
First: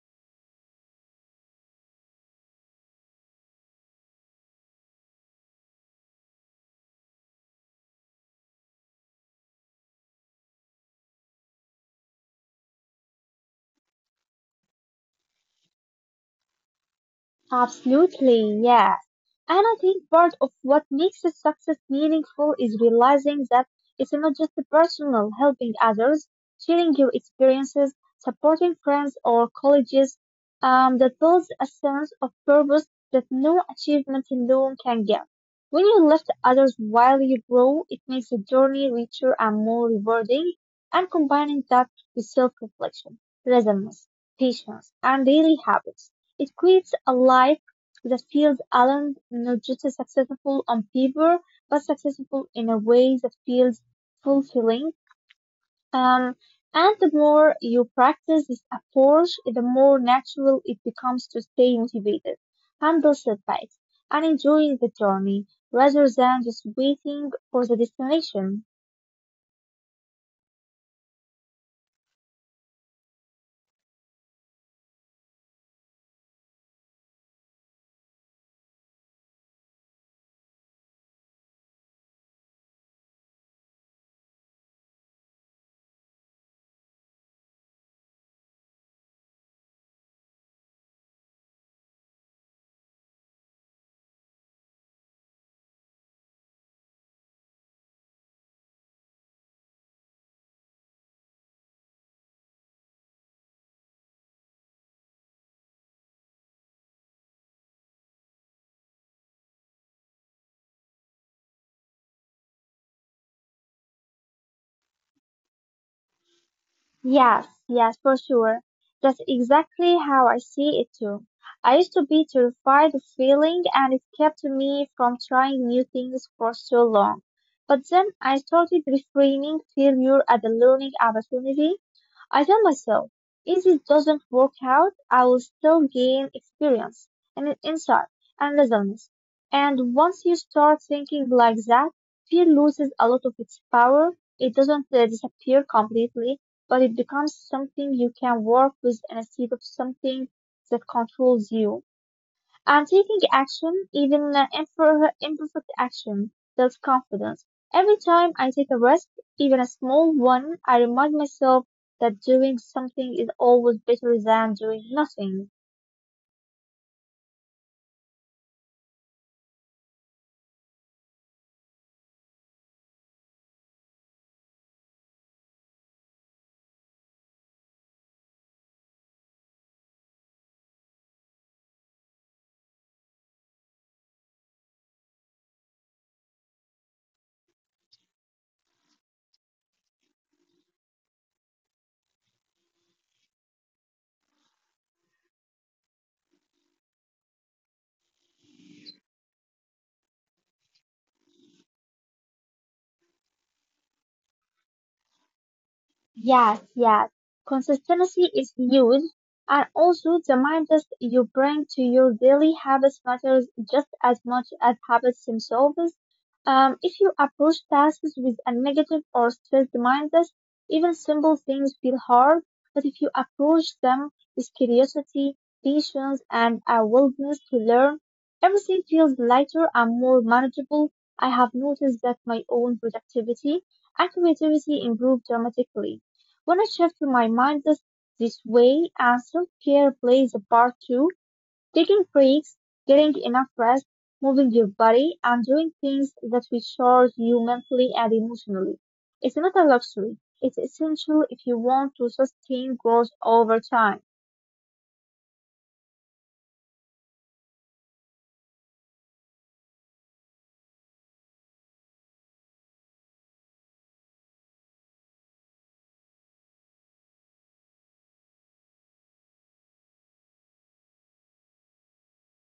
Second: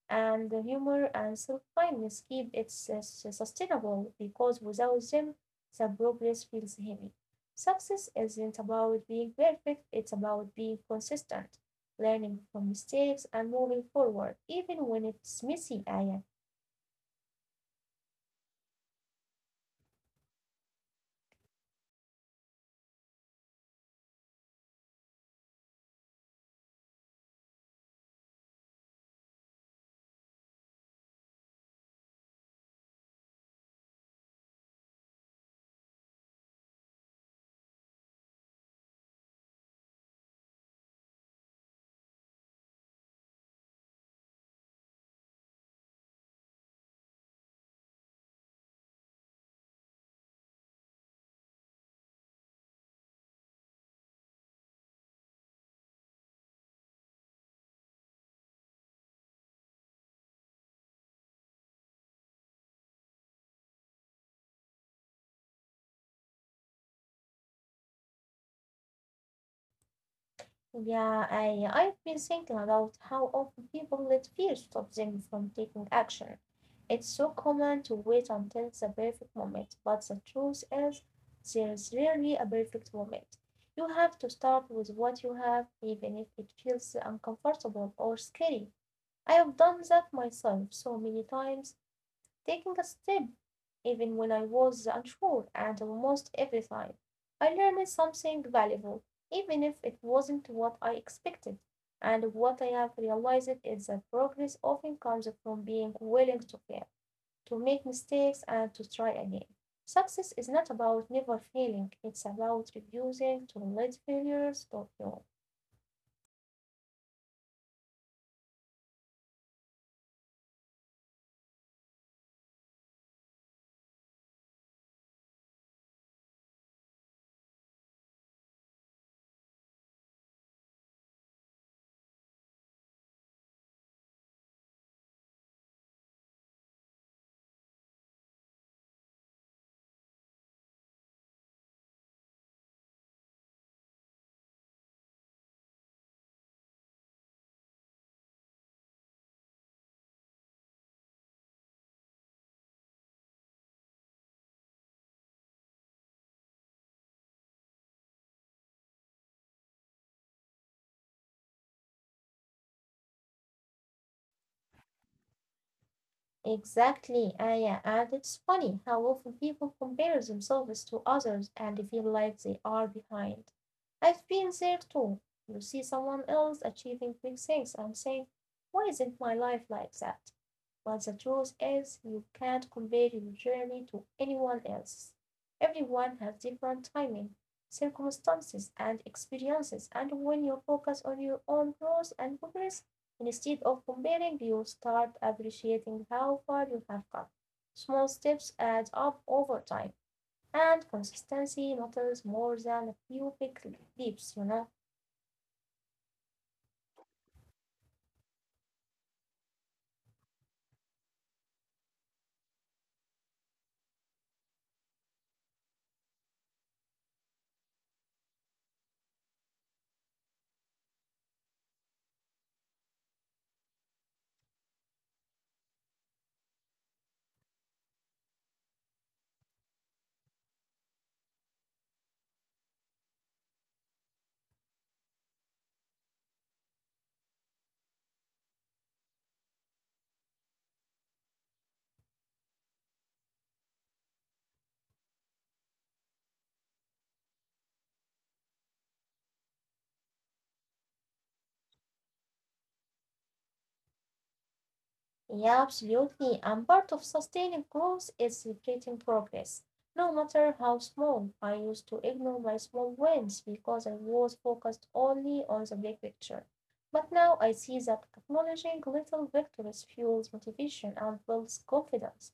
[SPEAKER 1] And the humor and self kindness keep it sus- sustainable because without them the progress feels heavy. Success isn't about being perfect, it's about being consistent, learning from mistakes and moving forward, even when it's messy, Aya.
[SPEAKER 2] Absolutely, yes. And I think part of what makes this success meaningful is realizing that it's not just the personal, helping others, sharing your experiences, supporting friends or colleagues, um, that builds a sense of purpose that no achievement alone can give. When you lift others while you grow, it makes the journey richer and more rewarding, and combining that with self-reflection, resilience, patience, and daily habits, it creates a life that feels alone, not just successful on paper, but successful in a way that feels fulfilling. Um, and the more you practice this approach, the more natural it becomes to stay motivated, handle setbacks, and enjoy the journey rather than just waiting for the destination.
[SPEAKER 1] Yeah, I, I've been thinking about how often people let fear stop them from taking action. It's so common to wait until the perfect moment, but the truth is, there's rarely a perfect moment. You have to start with what you have, even if it feels uncomfortable or scary. I have done that myself so many times, taking a step, even when I was unsure and almost every time. I learned something valuable, even if it wasn't what I expected. And what I have realized is that progress often comes from being willing to fail, to make mistakes, and to try again. Success is not about never failing, it's about refusing to let failure stop you.
[SPEAKER 2] Yes, yes, for sure. That's exactly how I see it too. I used to be terrified of failing, and it kept me from trying new things for so long. But then I started reframing failure as a learning opportunity. I tell myself, if it doesn't work out, I will still gain experience and insight and results. And once you start thinking like that, fear loses a lot of its power. It doesn't uh, disappear completely, but it becomes something you can work with instead of something that controls you. And taking action, even uh, imper- imperfect action, builds confidence. Every time I take a risk, even a small one, I remind myself that doing something is always better than doing nothing.
[SPEAKER 1] Exactly, Aya, and it's funny how often people compare themselves to others and feel like they are behind. I've been there too. You see someone else achieving big things and saying, why isn't my life like that? But the truth is you can't compare your journey to anyone else. Everyone has different timing, circumstances, and experiences, and when you focus on your own growth and progress instead of comparing, you start appreciating how far you have come. Small steps add up over time, and consistency matters more than a few big leaps, you know.
[SPEAKER 2] Yes, yes. Consistency is huge. And also the mindset you bring to your daily habits matters just as much as habits themselves. Um, if you approach tasks with a negative or stressed mindset, even simple things feel hard. But if you approach them with curiosity, patience, and a willingness to learn, everything feels lighter and more manageable. I have noticed that my own productivity and creativity improve dramatically when I shift my mind this, this way, and self-care plays a part too. Taking breaks, getting enough rest, moving your body, and doing things that recharge you mentally and emotionally. It's not a luxury. It's essential if you want to sustain growth over time.
[SPEAKER 1] Yeah, absolutely. And part of sustaining growth is celebrating progress, no matter how small. I used to ignore my small wins because I was focused only on the big picture. But now I see that acknowledging little victories fuels motivation and builds confidence.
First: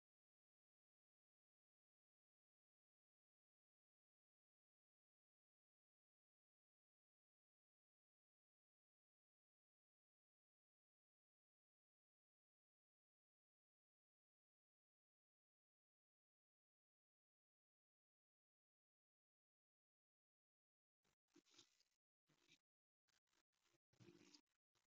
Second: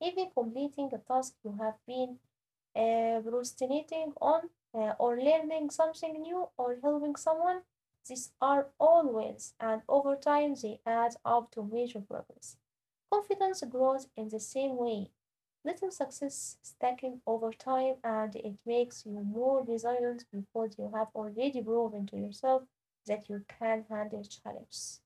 [SPEAKER 1] Even completing a task you have been uh, procrastinating on uh, or learning something new or helping someone. These are all wins, and over time they add up to major progress. Confidence grows in the same way. Little success stacking over time, and it makes you more resilient because you have already proven to yourself that you can handle challenges.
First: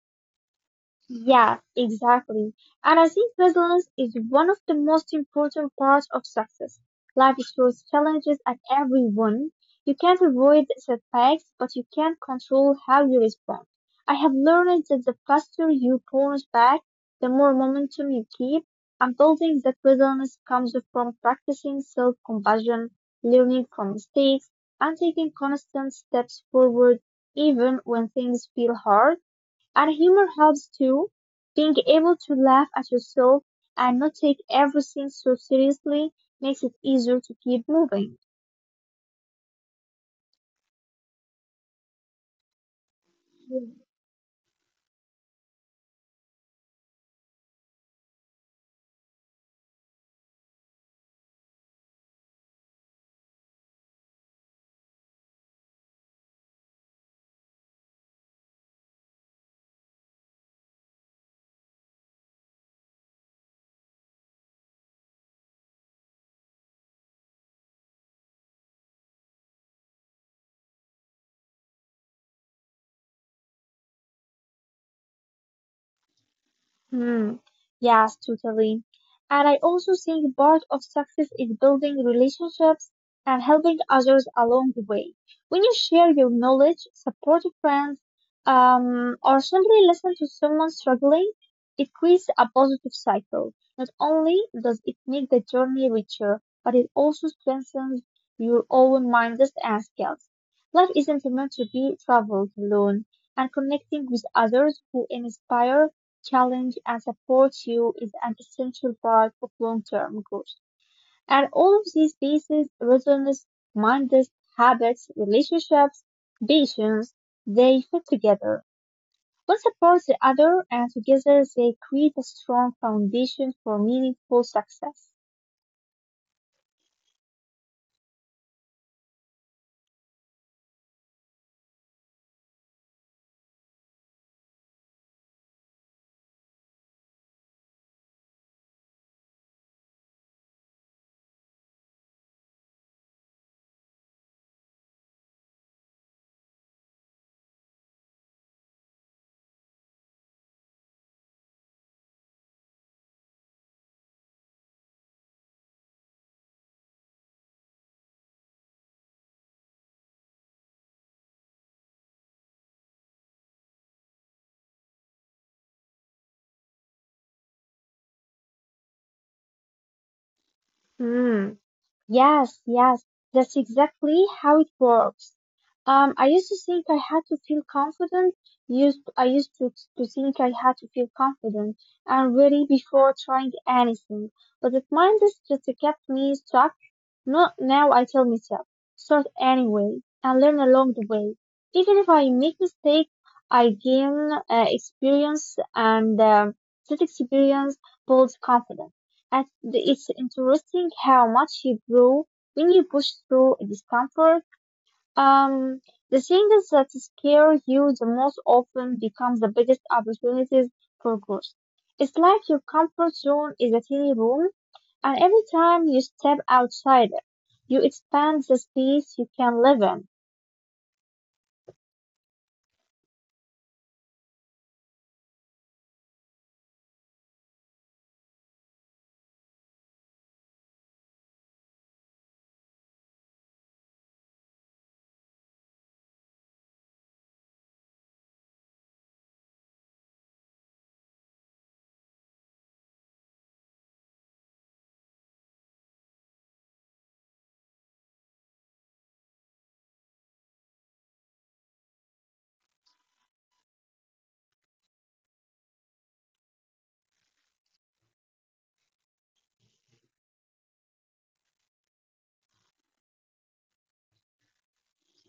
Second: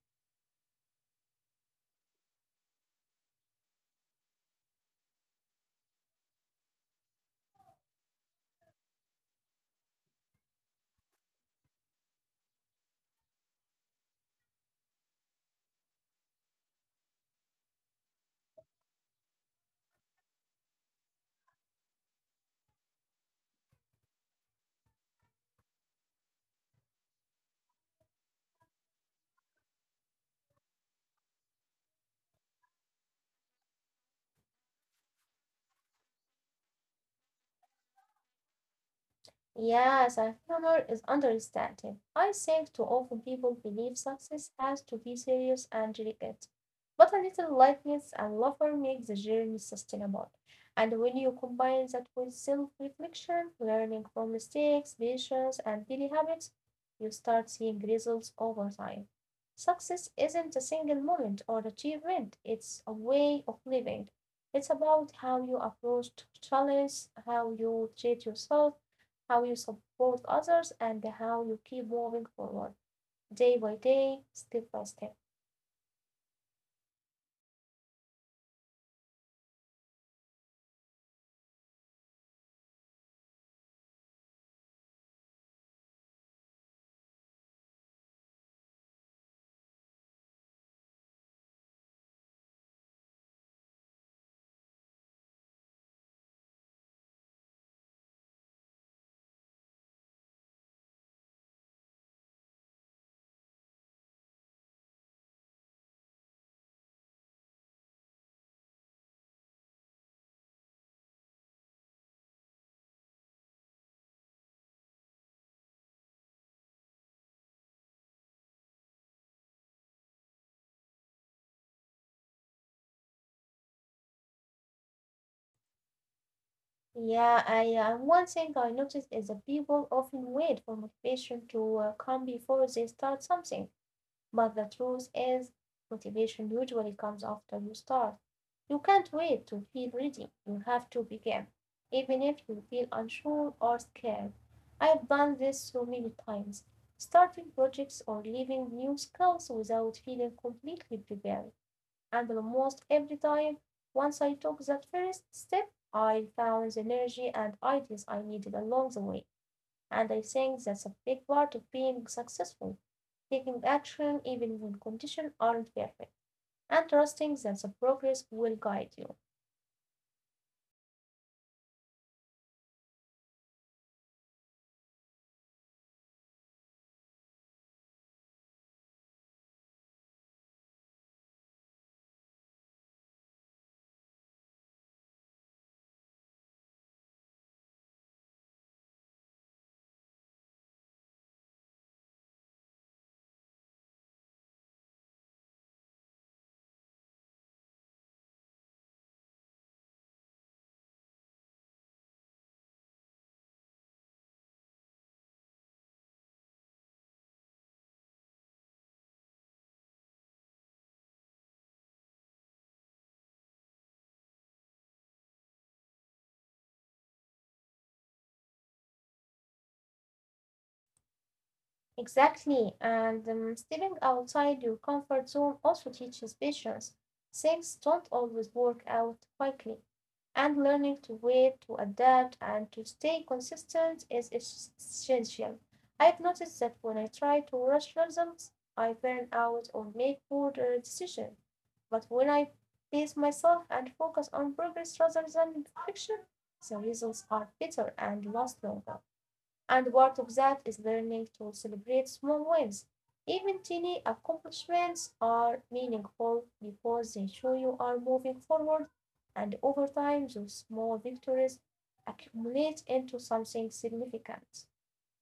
[SPEAKER 2] Yeah, exactly. And I think resilience is one of the most important parts of success. Life throws challenges at everyone. You can't avoid setbacks, but you can control how you respond. I have learned that the faster you bounce back, the more momentum you keep. And building that resilience comes from practicing self-compassion, learning from mistakes, and taking constant steps forward even when things feel hard. And humor helps too. Being able to laugh at yourself and not take everything so seriously makes it easier to keep moving.
[SPEAKER 1] Yes, and humor is understated. I think too often people believe success has to be serious and delicate. But a little lightness and laughter make the journey sustainable. And when you combine that with self-reflection, learning from mistakes, patience, and daily habits, you start seeing results over time. Success isn't a single moment or achievement, it's a way of living. It's about how you approach challenges, how you treat yourself, how you support others, and how you keep moving forward day by day, step by step.
[SPEAKER 2] Hmm. Yes, totally. And I also think part of success is building relationships and helping others along the way. When you share your knowledge, support friends, um, or simply listen to someone struggling, it creates a positive cycle. Not only does it make the journey richer, but it also strengthens your own minds and skills. Life isn't meant to be traveled alone, and connecting with others who inspire, challenge, and supports you is an essential part of long-term growth. And all of these pieces, resilience, mindset, habits, relationships, patience, they fit together. One supports the other, and together they create a strong foundation for meaningful success.
[SPEAKER 1] Yeah, I uh, one thing I noticed is that people often wait for motivation to uh, come before they start something. But the truth is, motivation usually comes after you start. You can't wait to feel ready, you have to begin, even if you feel unsure or scared. I've done this so many times, starting projects or leaving new skills without feeling completely prepared. And almost every time, once I took that first step, I found the energy and ideas I needed along the way. And I think that's a big part of being successful taking action even when conditions aren't perfect, and trusting that the progress will guide you.
[SPEAKER 2] Hmm. Yes, yes, that's exactly how it works. Um, I used to think I had to feel confident. Used I used to, to think I had to feel confident and ready before trying anything. But that mindset just kept me stuck. Not now. I tell myself, start anyway and learn along the way. Even if I make mistakes, I gain uh, experience, and um, that experience builds confidence. And the- it's interesting how much you grow when you push through discomfort. Um, the things that scare you the most often become the biggest opportunities for growth. It's like your comfort zone is a tiny room, and every time you step outside it, you expand the space you can live in.
[SPEAKER 1] Exactly, and um, stepping outside your comfort zone also teaches patience. Things don't always work out quickly, and learning to wait, to adapt, and to stay consistent is essential. I've noticed that when I try to rush results, I burn out or make poor uh, decisions. But when I pace myself and focus on progress rather than perfection, the results are better and last longer. And part of that is learning to celebrate small wins. Even tiny accomplishments are meaningful because they show you are moving forward, and over time, those small victories accumulate into something significant.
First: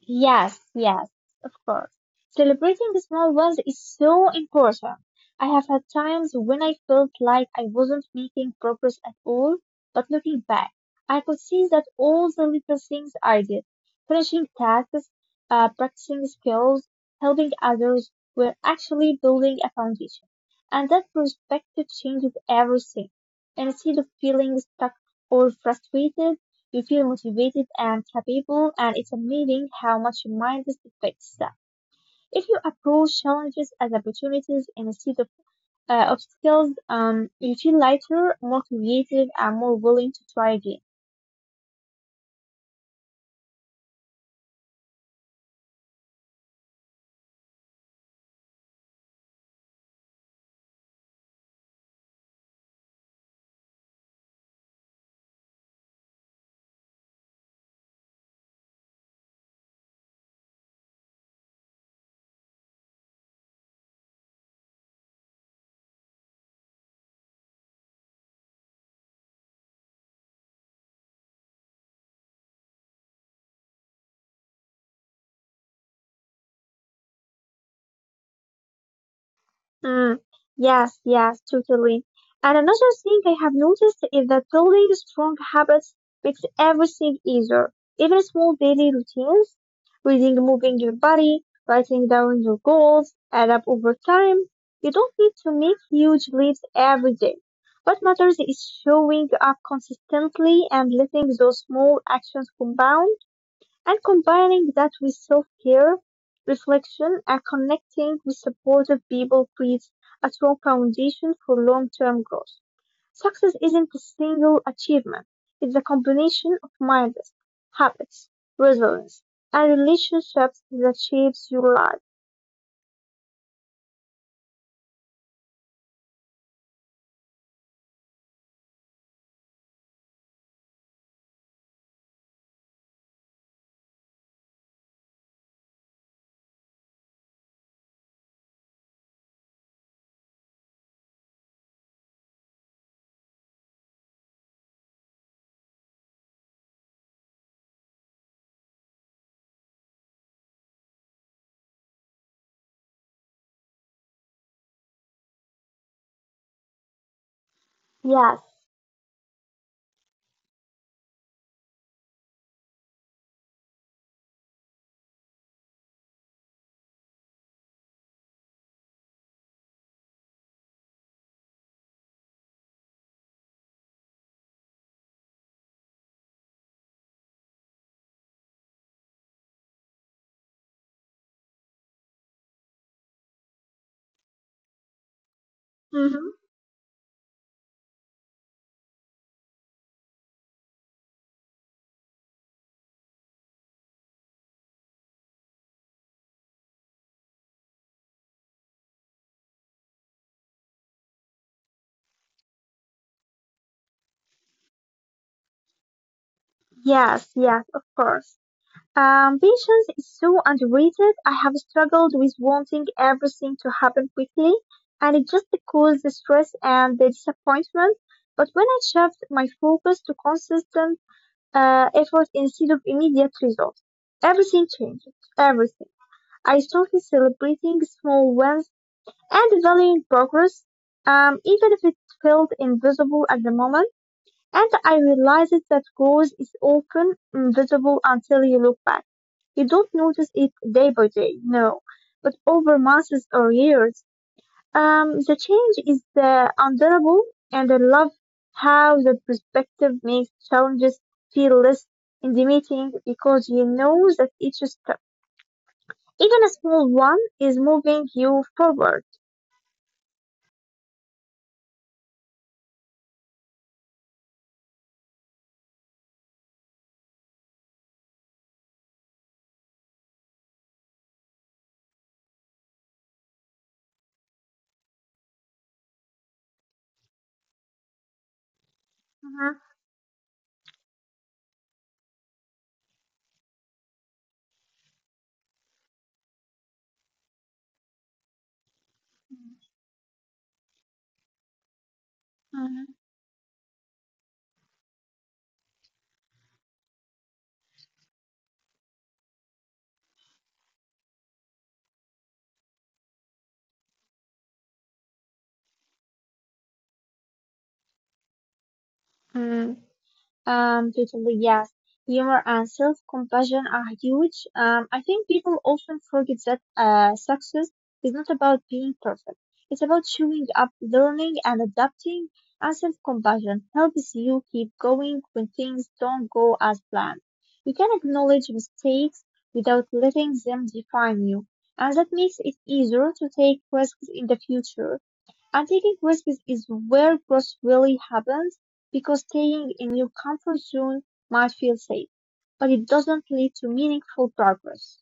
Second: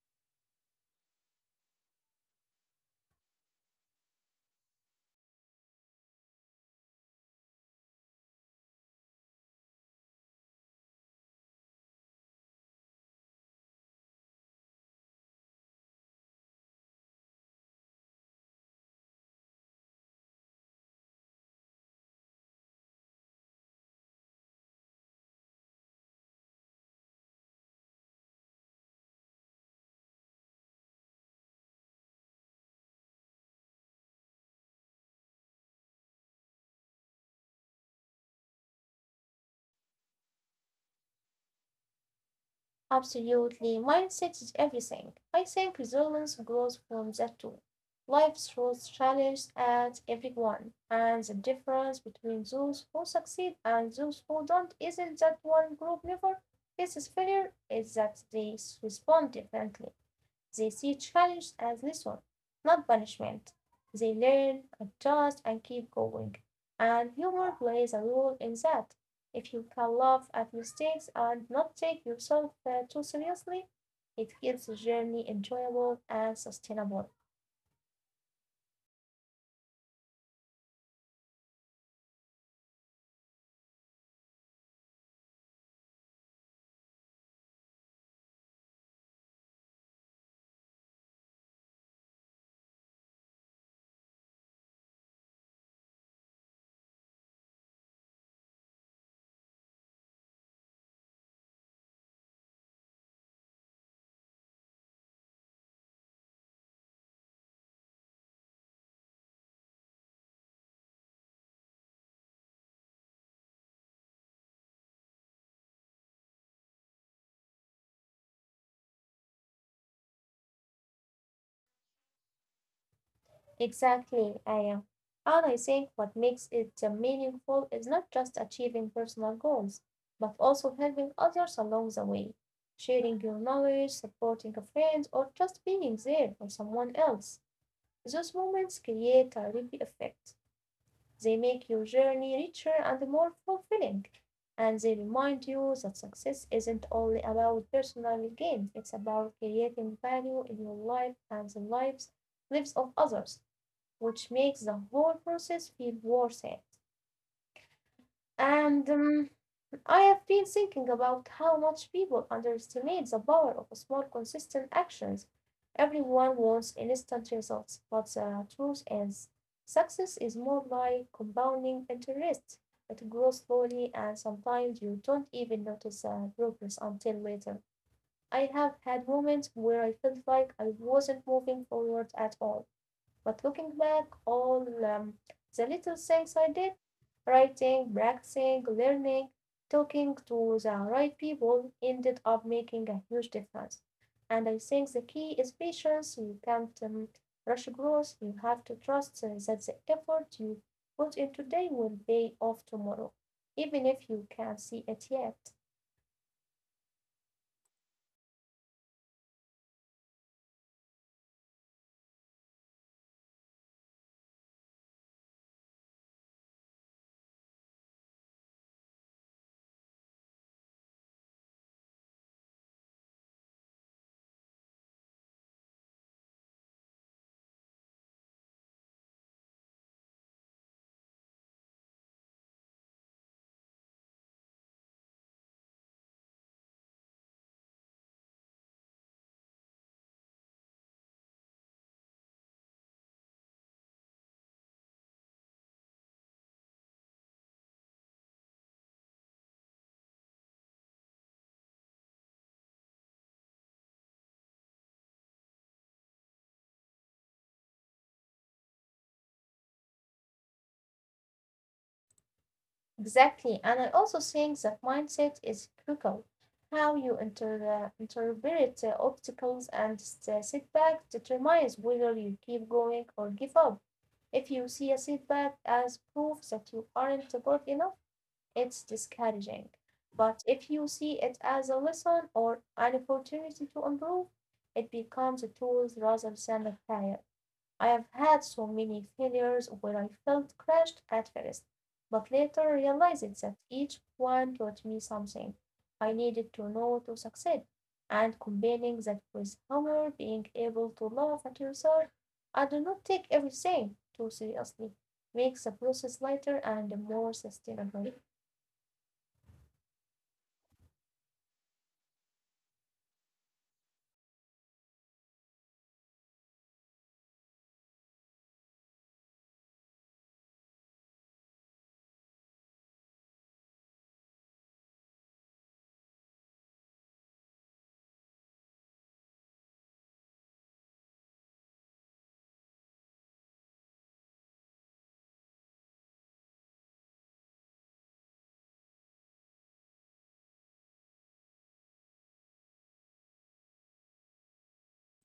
[SPEAKER 2] Yes, yes, of course. Celebrating the small ones is so important. I have had times when I felt like I wasn't making progress at all, but looking back, I could see that all the little things I did, finishing tasks, uh, practicing skills, helping others, were actually building a foundation. And that perspective changes everything. Instead of feeling stuck or frustrated, you feel motivated and capable, and it's amazing how much your mind is affects that. If you approach challenges as opportunities instead of uh, obstacles, um, you feel lighter, more creative, and more willing to try again.
[SPEAKER 1] Absolutely. Mindset is everything. I think resilience grows from that too. Life throws challenges at everyone, and the difference between those who succeed and those who don't isn't that one group never faces failure, it's that they respond differently. They see challenge as lesson, not punishment. They learn, adjust, and keep going. And humor plays a role in that. If you can laugh at mistakes and not take yourself uh, too seriously, it keeps the journey enjoyable and sustainable.
[SPEAKER 2] Mm, yes, yes, totally. And another thing I have noticed is that building strong habits makes everything easier. Even small daily routines, reading, moving your body, writing down your goals, add up over time. You don't need to make huge leaps every day. What matters is showing up consistently and letting those small actions compound. And combining that with self-care, reflection, and connecting with supportive people creates a strong foundation for long-term growth. Success isn't a single achievement. It's a combination of mindsets, habits, resilience, and relationships that shapes your life.
[SPEAKER 1] Exactly, Aya. And I think what makes it uh, meaningful is not just achieving personal goals, but also helping others along the way, sharing your knowledge, supporting a friend, or just being there for someone else. Those moments create a ripple effect. They make your journey richer and more fulfilling, and they remind you that success isn't only about personal gain, it's about creating value in your life and the lives lives of others which makes the whole process feel worth it.
[SPEAKER 2] Yes.
[SPEAKER 1] And um, I have been thinking about how much people underestimate the power of small, consistent actions. Everyone wants instant results, but the truth is, success is more like compounding interest. It grows slowly, and sometimes you don't even notice the progress until later. I have had moments where I felt like I wasn't moving forward at all. But looking back, all um, the little
[SPEAKER 2] Hmm.
[SPEAKER 1] things I did writing, practicing, learning, talking to the right people ended up making a huge difference. And I think the key is patience. You can't um, rush growth. You have to trust uh, that the effort you put in today will pay off tomorrow, even if you can't see it yet.
[SPEAKER 2] Yes, yes, of course. Um, Patience is so underrated. I have struggled with wanting everything to happen quickly, and it just caused the stress and the disappointment. But when I shift my focus to consistent uh, effort instead of immediate results, everything changed. Everything. I started celebrating small wins and valuing progress, um, even if it felt invisible at the moment. And I realized that growth is often invisible until you look back. You don't notice it day by day, no, but over months or years, um, the change is uh, unbearable, and I love how the perspective makes challenges feel less intimidating because you know that each step, even a small one, is moving you forward.
[SPEAKER 1] Exactly. And I also think that mindset is critical. How you inter- interpret the obstacles and the setbacks determines whether you keep going or give up. If you see a setback as proof that you aren't good enough, it's discouraging.
[SPEAKER 2] Mhm.
[SPEAKER 1] But if you see it as a lesson or an opportunity to improve, it becomes a tool rather than a failure. I have had so many failures where I felt crushed at first, but later
[SPEAKER 2] Mhm.
[SPEAKER 1] realized that each one taught me something I needed to know to succeed, and combining that with humor, being able to laugh at yourself and not take everything too seriously, makes the process lighter and more sustainable.
[SPEAKER 2] Mm, Um, totally, yes. Humor and self-compassion are huge. Um, I think people often forget that uh, success is not about being perfect. It's about showing up, learning, and adapting. And self-compassion helps you keep going when things don't go as planned. You can acknowledge mistakes without letting them define you, and that makes it easier to take risks in the future. And taking risks is where growth really happens because staying in your comfort zone might feel safe, but it doesn't lead to meaningful progress.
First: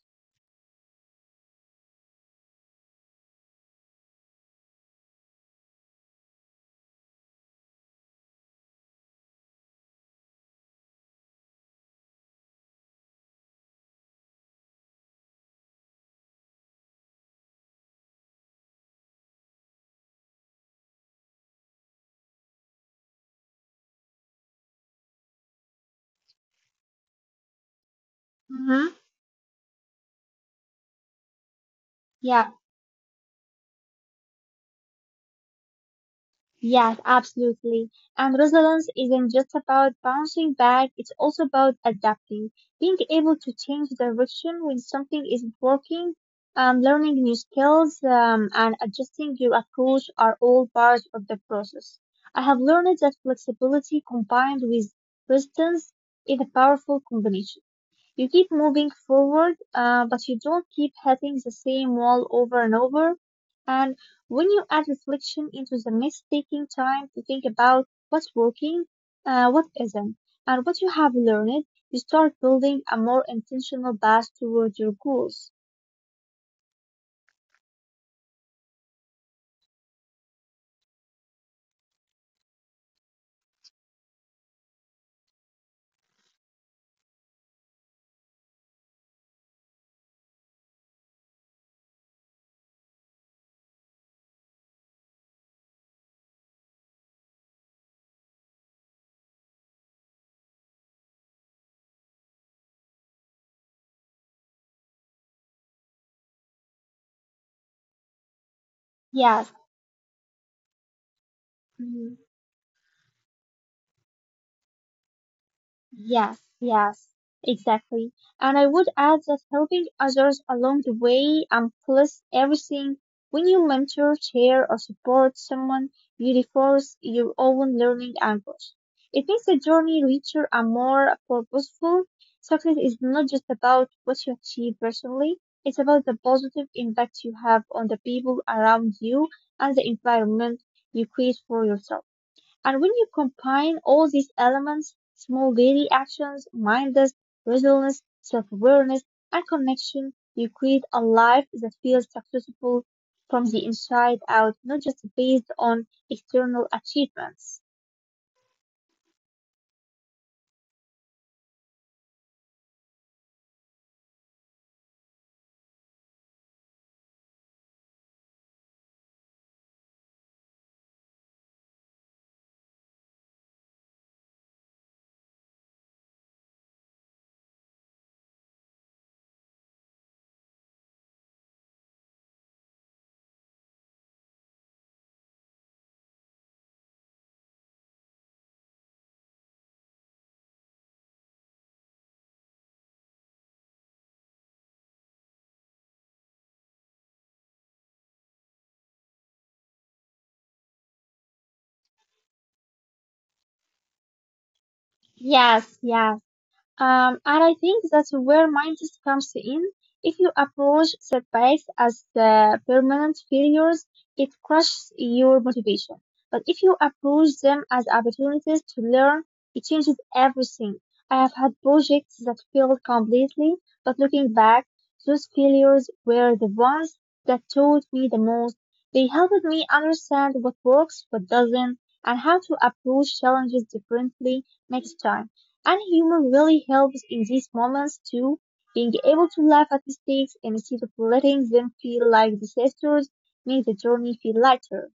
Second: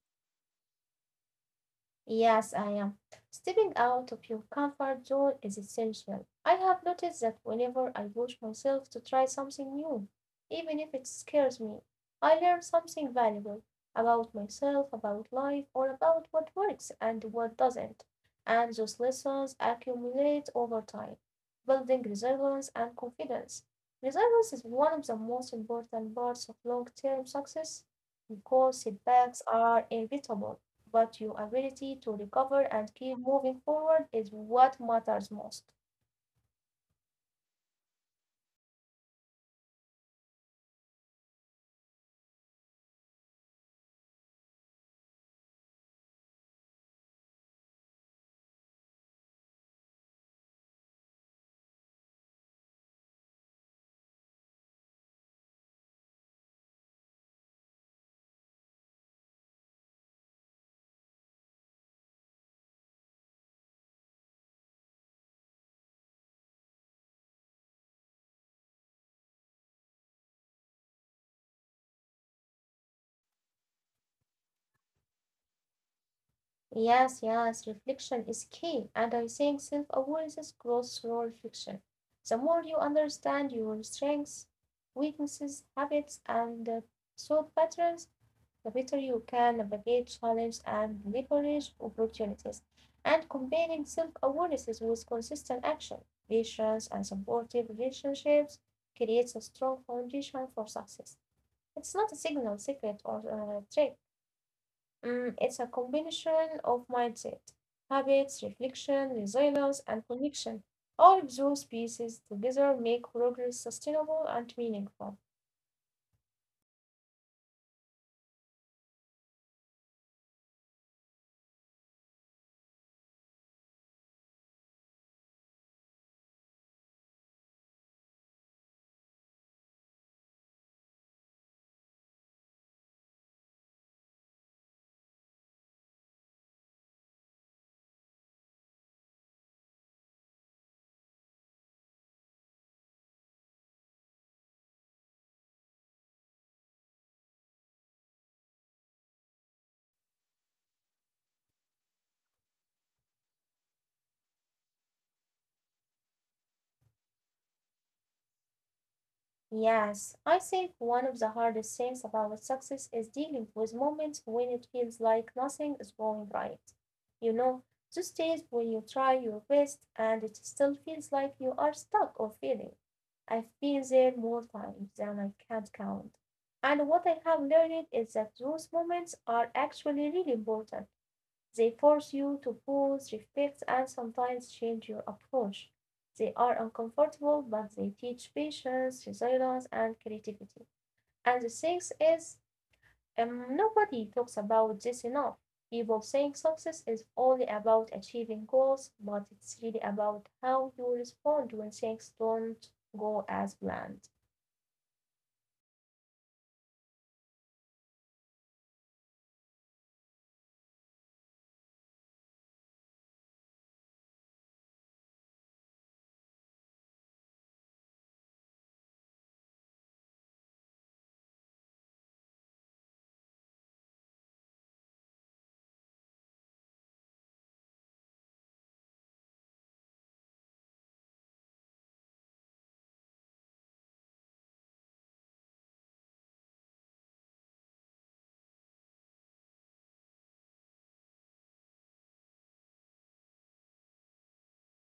[SPEAKER 1] Yes, I am. Stepping out of your comfort zone is essential. I have noticed that whenever I push myself to try something new, even if it scares me, I learn something valuable about myself, about life, or about what works and what doesn't. And those lessons accumulate over time, building resilience and confidence. Resilience is one of the most important parts of long term success because
[SPEAKER 2] Mm-hmm.
[SPEAKER 1] setbacks are inevitable but your ability to
[SPEAKER 2] Yeah,
[SPEAKER 1] recover and keep moving forward is what matters most.
[SPEAKER 2] yes, absolutely. And resilience isn't just about bouncing back, it's also about adapting, being able to change direction when something isn't working, um, learning new skills, um, and adjusting your approach are all part of the process. I have learned that flexibility combined with resistance is a powerful combination. You keep moving forward, uh, but you don't keep hitting the same wall over and over. And when you add reflection into the mix, taking time to think about what's working, uh, what isn't, and what you have learned, you start building a more intentional path toward your goals.
[SPEAKER 1] Yes, yes, reflection is key, and I think self awareness grows through reflection. The more you understand your strengths, weaknesses, habits, and uh, thought patterns, the better you can navigate challenges and leverage opportunities. And combining self awareness with consistent action, patience, and supportive relationships creates a strong foundation for success. It's not a signal, secret, or a trick. Mm, it's a combination of mindset, habits, reflection,
[SPEAKER 2] Yes.
[SPEAKER 1] resilience, and connection. All of those
[SPEAKER 2] Mhm.
[SPEAKER 1] pieces together make progress sustainable and meaningful.
[SPEAKER 2] Yes, yes, exactly. And I would add that helping others along the way amplifies everything. When you mentor, share, or support someone, you reinforce your own learning and growth. It makes the journey richer and more purposeful. Success is not just about what you achieve personally, it's about the positive impact you have on the people around you and the environment you create for yourself. And when you combine all these elements, small daily actions, mindless, resilience, self-awareness, and connection, you create a life that feels successful from the inside out, not just based on external achievements.
[SPEAKER 1] Yes, I think one of the hardest things about success is dealing with moments when it feels like nothing is going right. You know, those days when you try your best and it still feels like you are stuck or failing. I've been there more times than I can count. And what I have learned is that those moments are actually really important. They force you to pause, reflect, and sometimes change your approach. They are uncomfortable, but they teach patience, resilience, and creativity. And the thing is, um, nobody talks about this enough. People think success is only about achieving goals, but it's really about how you respond when things don't go as planned.
[SPEAKER 2] Yes, yes. Um, and I think that's where mindset comes in. If you approach setbacks as uh, permanent failures, it crushes your motivation. But if you approach them as opportunities to learn, it changes everything. I have had projects that failed completely, but looking back, those failures were the ones that taught me the most. They helped me understand what works, what doesn't, and how to approach challenges differently next time. And humor really helps in these moments too. Being able to laugh at mistakes instead of letting them feel like disasters makes the journey feel lighter.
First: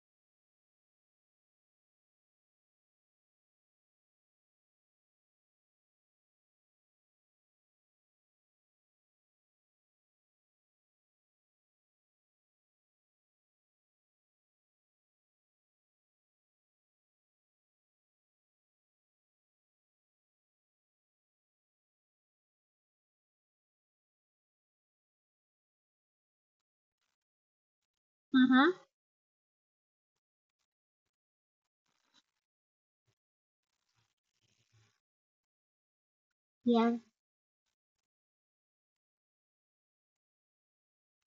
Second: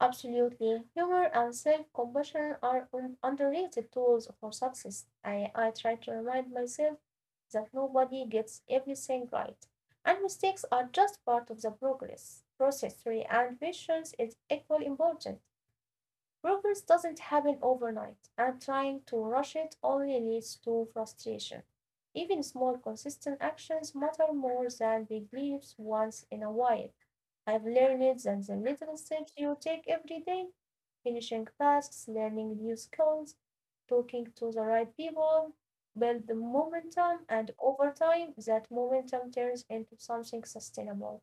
[SPEAKER 1] Absolutely. Humor and self-compassion are un- underrated tools for success. I, I try to remind myself that nobody gets everything right, and mistakes are just part of the progress. Process re- and patience is equally important. Progress doesn't happen overnight, and trying to rush it only leads to frustration. Even small consistent actions matter more than big leaps once in a while. I've learned that the
[SPEAKER 2] Mm-hmm.
[SPEAKER 1] little steps you take every day, finishing tasks, learning new skills, talking to the right people, build the
[SPEAKER 2] Yeah.
[SPEAKER 1] momentum, and over time, that momentum turns into something sustainable.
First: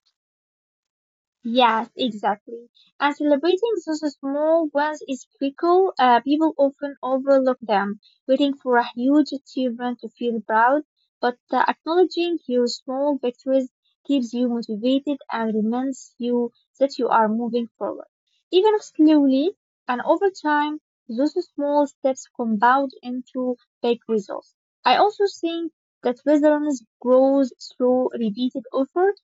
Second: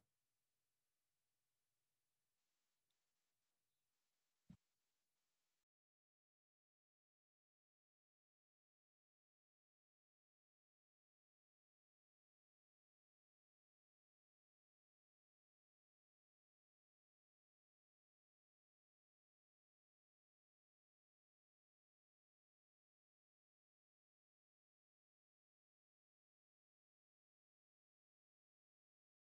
[SPEAKER 2] Yes, exactly. And celebrating those small wins is critical. Uh, people often overlook them, waiting for a huge achievement to feel proud. But uh, acknowledging your small victories keeps you motivated and reminds you that you are moving forward. Even if slowly and over time, those small steps compound into big results. I also think that resilience grows through repeated effort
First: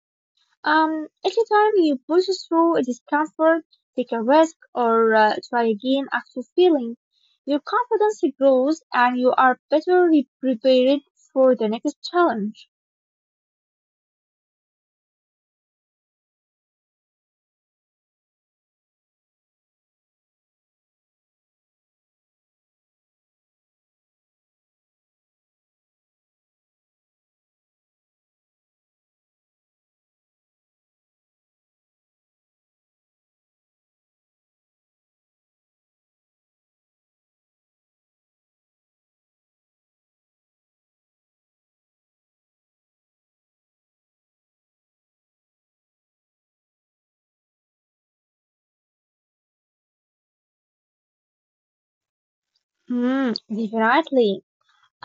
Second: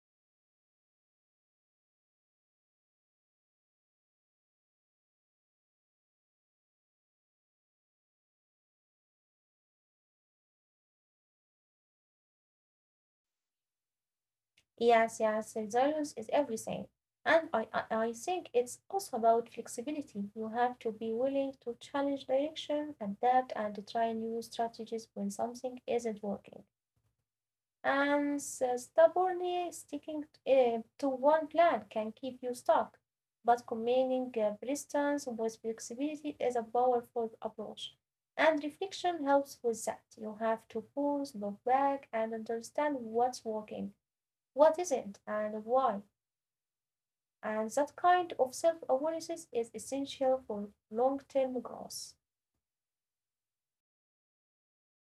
[SPEAKER 2] um, every time you push through discomfort, take a risk, or uh, try again after failing, your confidence grows and you are better re- prepared for the next challenge.
[SPEAKER 1] Yes, yes, resilience is everything. And I, I I think it's also about flexibility. You have to be willing to challenge direction, adapt, and try new strategies when something isn't working. And so stubbornly sticking eh, to one plan can keep you stuck. But combining eh, persistence with flexibility is a powerful approach. And reflection helps with that. You have to pause, look back, and understand what's working what isn't, and why, and that kind of self awareness is essential for long term growth.
[SPEAKER 2] Mm, definitely.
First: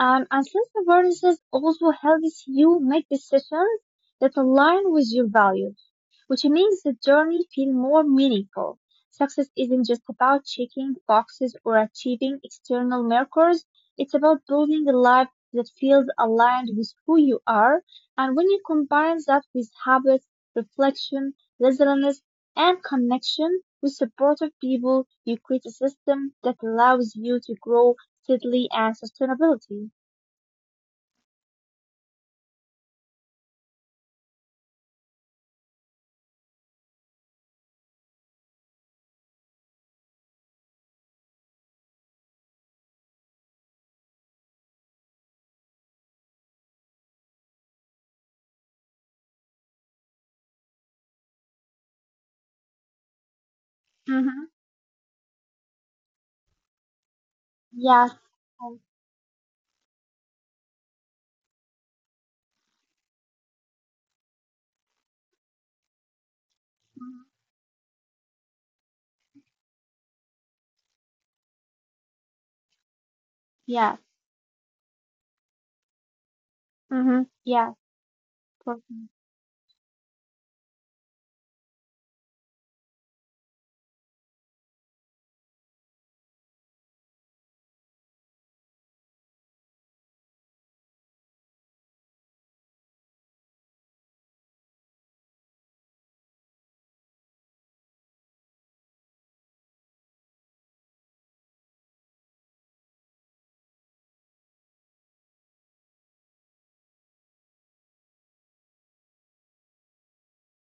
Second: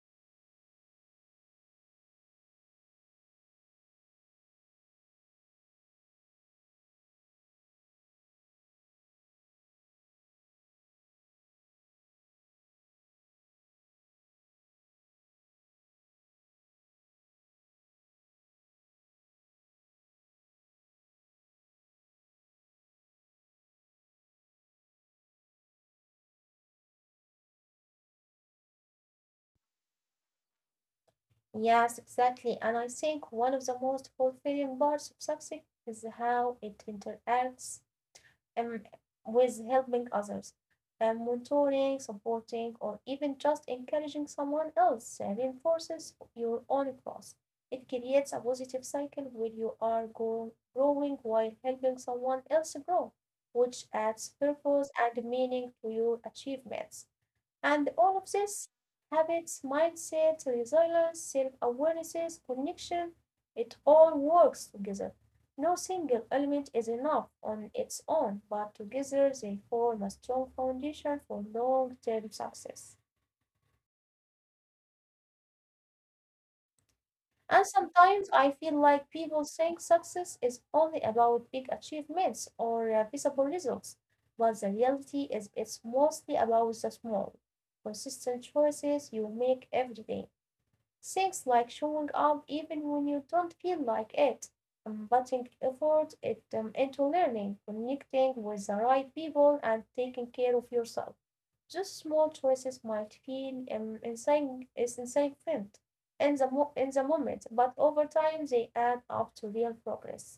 [SPEAKER 2] Um, and self-awareness also helps you make decisions that align with your values, which makes the journey feel more meaningful. Success isn't just about checking boxes or achieving external markers, it's about building a life that feels aligned with who you are. And when you combine that with habits, reflection, resilience, and connection with supportive people, you create a system that allows you to grow steadily and sustainability.
[SPEAKER 1] Yes, exactly. And I think one of the most fulfilling parts of success is how it interacts um, with helping others, and mentoring, supporting, or even just encouraging someone else uh, reinforces your own growth. It creates a positive cycle where you are grow- growing while helping someone else grow, which
[SPEAKER 2] Mm-hmm.
[SPEAKER 1] adds purpose and meaning to your achievements. And
[SPEAKER 2] Yes.
[SPEAKER 1] all of this habits, mindset, resilience, self awareness, connection it all works together. No single element is enough on its own, but together they form a strong foundation for long term success.
[SPEAKER 2] Yes. Mm-hmm. Yes.
[SPEAKER 1] And sometimes I feel
[SPEAKER 2] Perfect.
[SPEAKER 1] like people think success is only about big achievements or uh, visible results, but the reality is it's mostly about the small, consistent choices you make every day. Things like showing up even when you don't feel like it, um, putting effort it, um, into learning, connecting with the right people, and taking care of yourself. Just small choices might feel um, insane, is insignificant in the, mo- in the moment, but over time they add up to real progress.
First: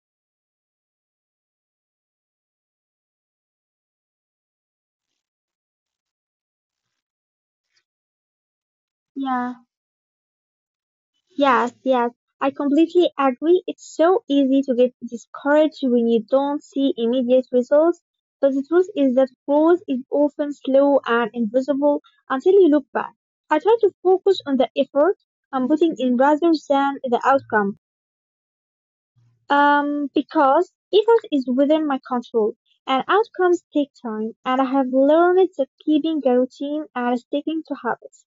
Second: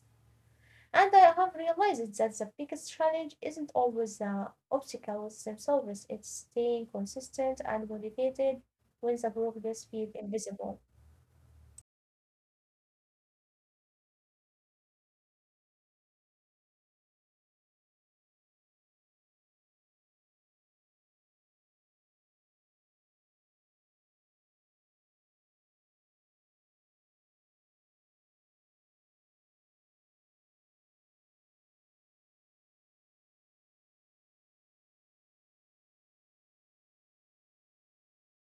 [SPEAKER 1] And I have realized that the biggest challenge isn't always the obstacles themselves, it's staying consistent and motivated when the
[SPEAKER 2] Yeah.
[SPEAKER 1] progress feels invisible.
[SPEAKER 2] Yes, yes, I completely agree. It's so easy to get discouraged when you don't see immediate results. But the truth is that growth is often slow and invisible until you look back. I try to focus on the effort I'm putting in rather than the outcome. Um, because effort is within my control and outcomes take time and I have learned that keeping a routine and sticking to habits,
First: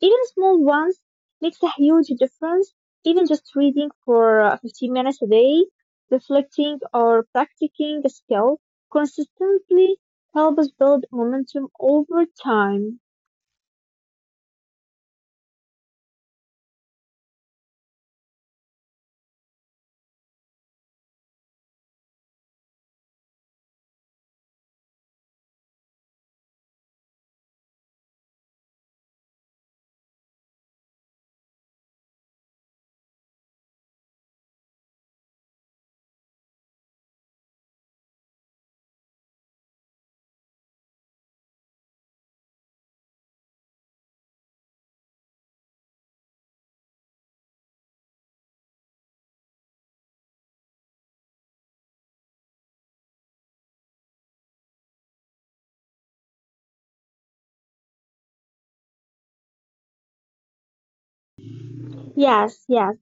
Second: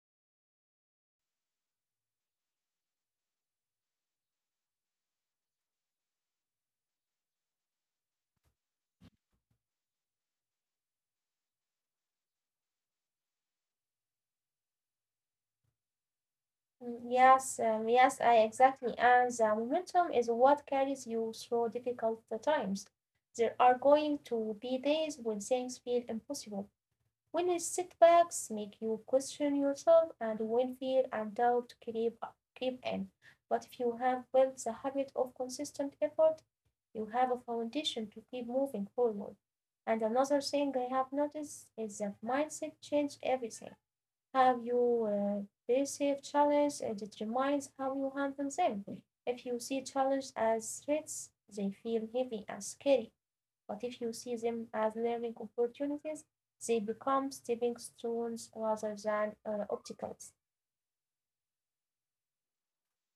[SPEAKER 2] even small ones, makes a huge difference. Even just reading for uh, fifteen minutes a day, reflecting or practicing a skill consistently helps build momentum over time.
[SPEAKER 1] Mm, Yes, um, yes, I exactly. And the momentum is what carries you through difficult times. There are going to be days when things feel impossible, when setbacks make you question yourself, and when fear and doubt creep creep in. But if you have built the habit of consistent effort, you have a foundation to keep moving forward. And another thing I have noticed is that mindset changes everything. Have you uh, perceived challenges and it reminds how you handle them. If you see challenge as threats, they feel heavy and scary. But if you see them as learning opportunities, they become stepping stones rather than uh, obstacles.
[SPEAKER 2] Yes, yes.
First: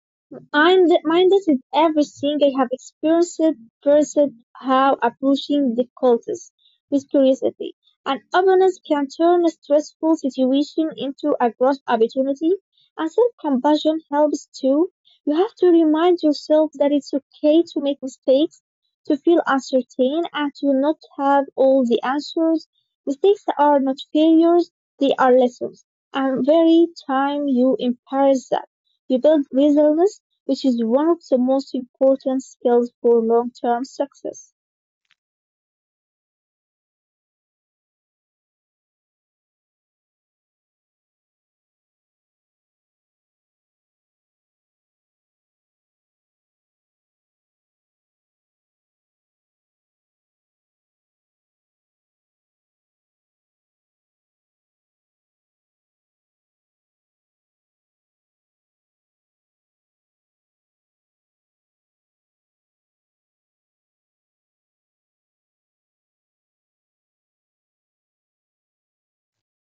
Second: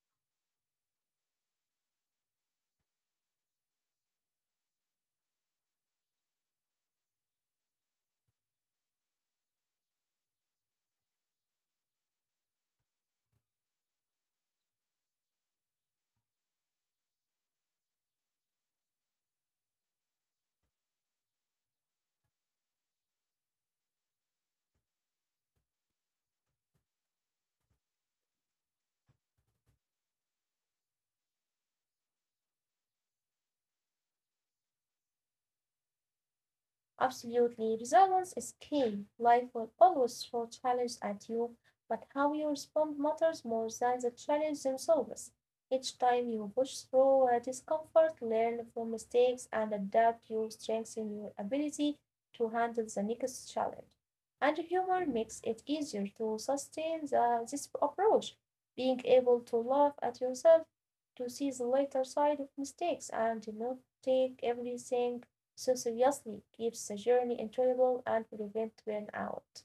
[SPEAKER 2] I'm reminded everything I have experienced, first how approaching difficulties with curiosity and openness can turn a stressful situation into a growth opportunity, and self-compassion helps too. You have to remind yourself that it's okay to make mistakes, to feel uncertain, and to not have all the answers. Mistakes are not failures; they are lessons. And very time you embrace that, you build resilience which is one of the most important skills for long-term success.
[SPEAKER 1] Absolutely. Resilience is key. Life will always throw challenges at you, but how you respond matters more than the challenges themselves. Each time you push through uh, discomfort, learn from mistakes, and adapt, you strengthen your ability to handle the next challenge. And humor makes it easier to sustain the, this approach. Being able to laugh at yourself, to see the lighter side of mistakes, and not take everything so seriously, keeps the journey enjoyable and prevents burnout.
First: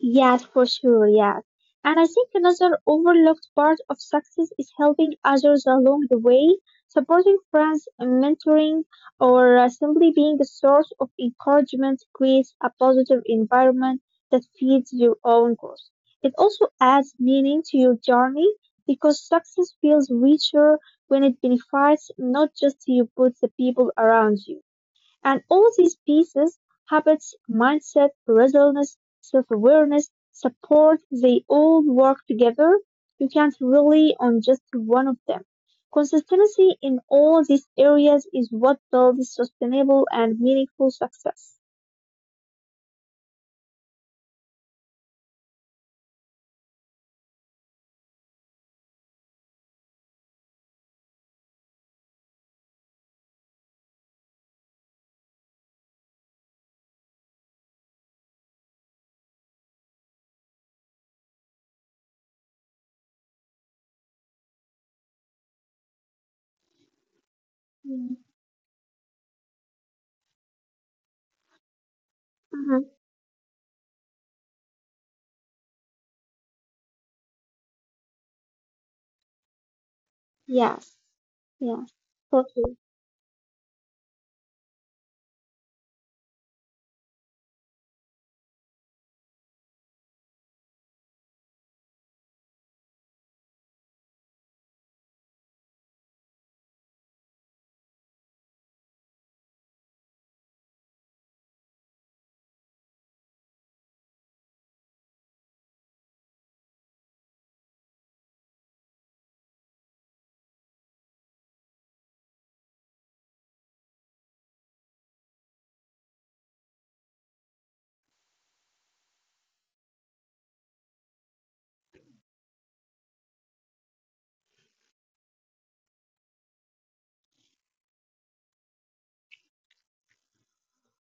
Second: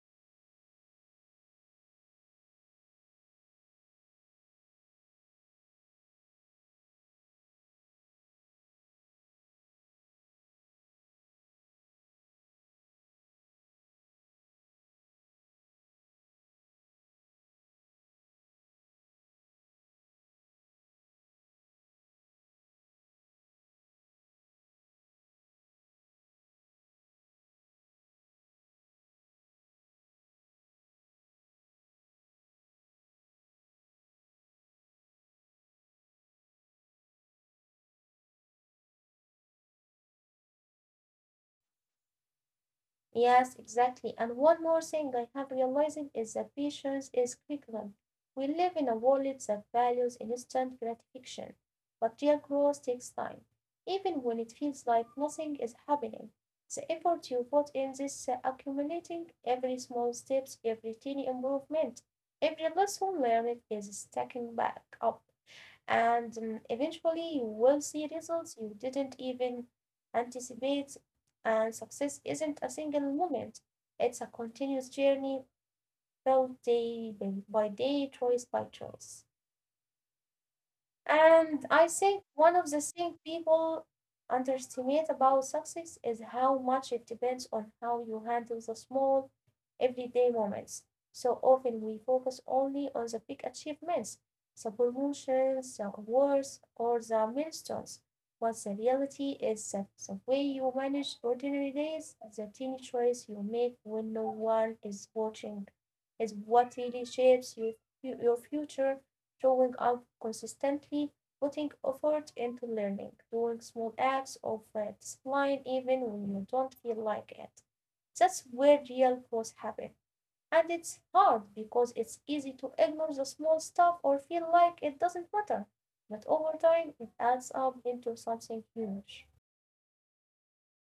[SPEAKER 2] Yes, for sure, yes. And I think another overlooked part of success is helping others along the way, supporting friends, and mentoring, or uh, simply being a source of encouragement creates a positive environment that feeds your own growth. It also adds meaning to your journey because success feels richer when it benefits not just you but the people around you. And all these pieces, habits, mindset, resilience, self-awareness, support, they all work together. You can't rely on just one of them. Consistency in all these areas is what builds sustainable and meaningful success.
[SPEAKER 1] Yes, exactly. And one more thing I have realized is that patience is curriculum. We live in a world that values instant gratification, but real growth takes time. Even when it feels like nothing is happening, the effort you put in this uh, accumulating every small steps, every tiny improvement, every lesson learned is stacking back up. And um, eventually, you will see
[SPEAKER 2] Mm-hmm.
[SPEAKER 1] results you didn't even anticipate. And success isn't a single moment, it's a continuous journey built day by by day, choice by choice.
[SPEAKER 2] Yes. Yes.
[SPEAKER 1] And
[SPEAKER 2] Yeah.
[SPEAKER 1] I think one
[SPEAKER 2] Totally.
[SPEAKER 1] of the things people underestimate about success is how much it depends on how you handle the small, everyday moments. So often we focus only on the big achievements, the promotions, the awards, or the milestones. But the reality is that the way you manage ordinary days, the tiny choice you make when no one is watching, is what really shapes your, your future showing up consistently, putting effort into learning, doing small acts of uh, discipline even when you don't feel like it. That's where real growth happens. And it's hard because it's easy to ignore the small stuff or feel like it doesn't matter. But over time, it adds up into something huge.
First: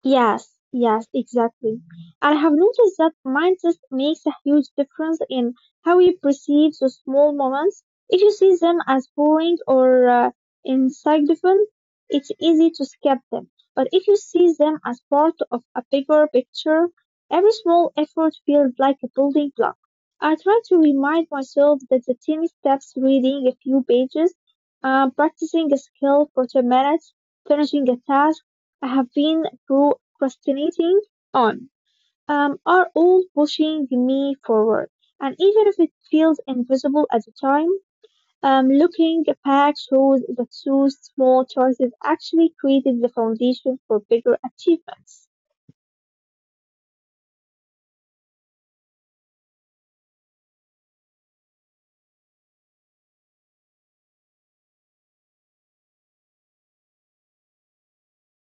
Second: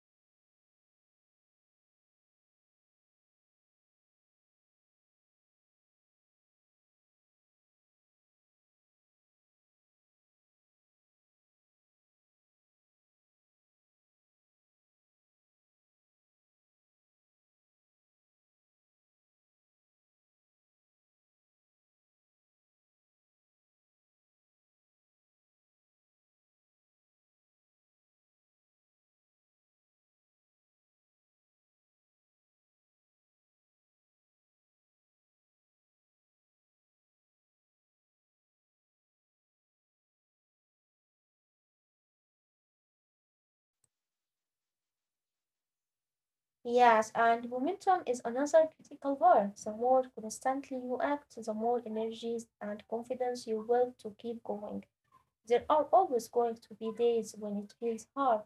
[SPEAKER 2] Yes, yes, exactly. And I have noticed that mindset makes a huge difference in how you perceive the small moments. If you see them as boring or uh, insignificant, it's easy to skip them. But if you see them as part of a bigger picture, every small effort feels like a building block. I try to remind myself that the tiny steps reading a few pages, uh, practicing a skill for ten minutes, finishing a task, I have been procrastinating on, um, are all pushing me forward. And even if it feels invisible at the time, um, looking back shows that those small choices actually created the foundation for bigger achievements.
[SPEAKER 1] Yes, and momentum is another critical word. The more constantly you act, the more energy and confidence you will to keep going. There are always going to be days when it feels hard,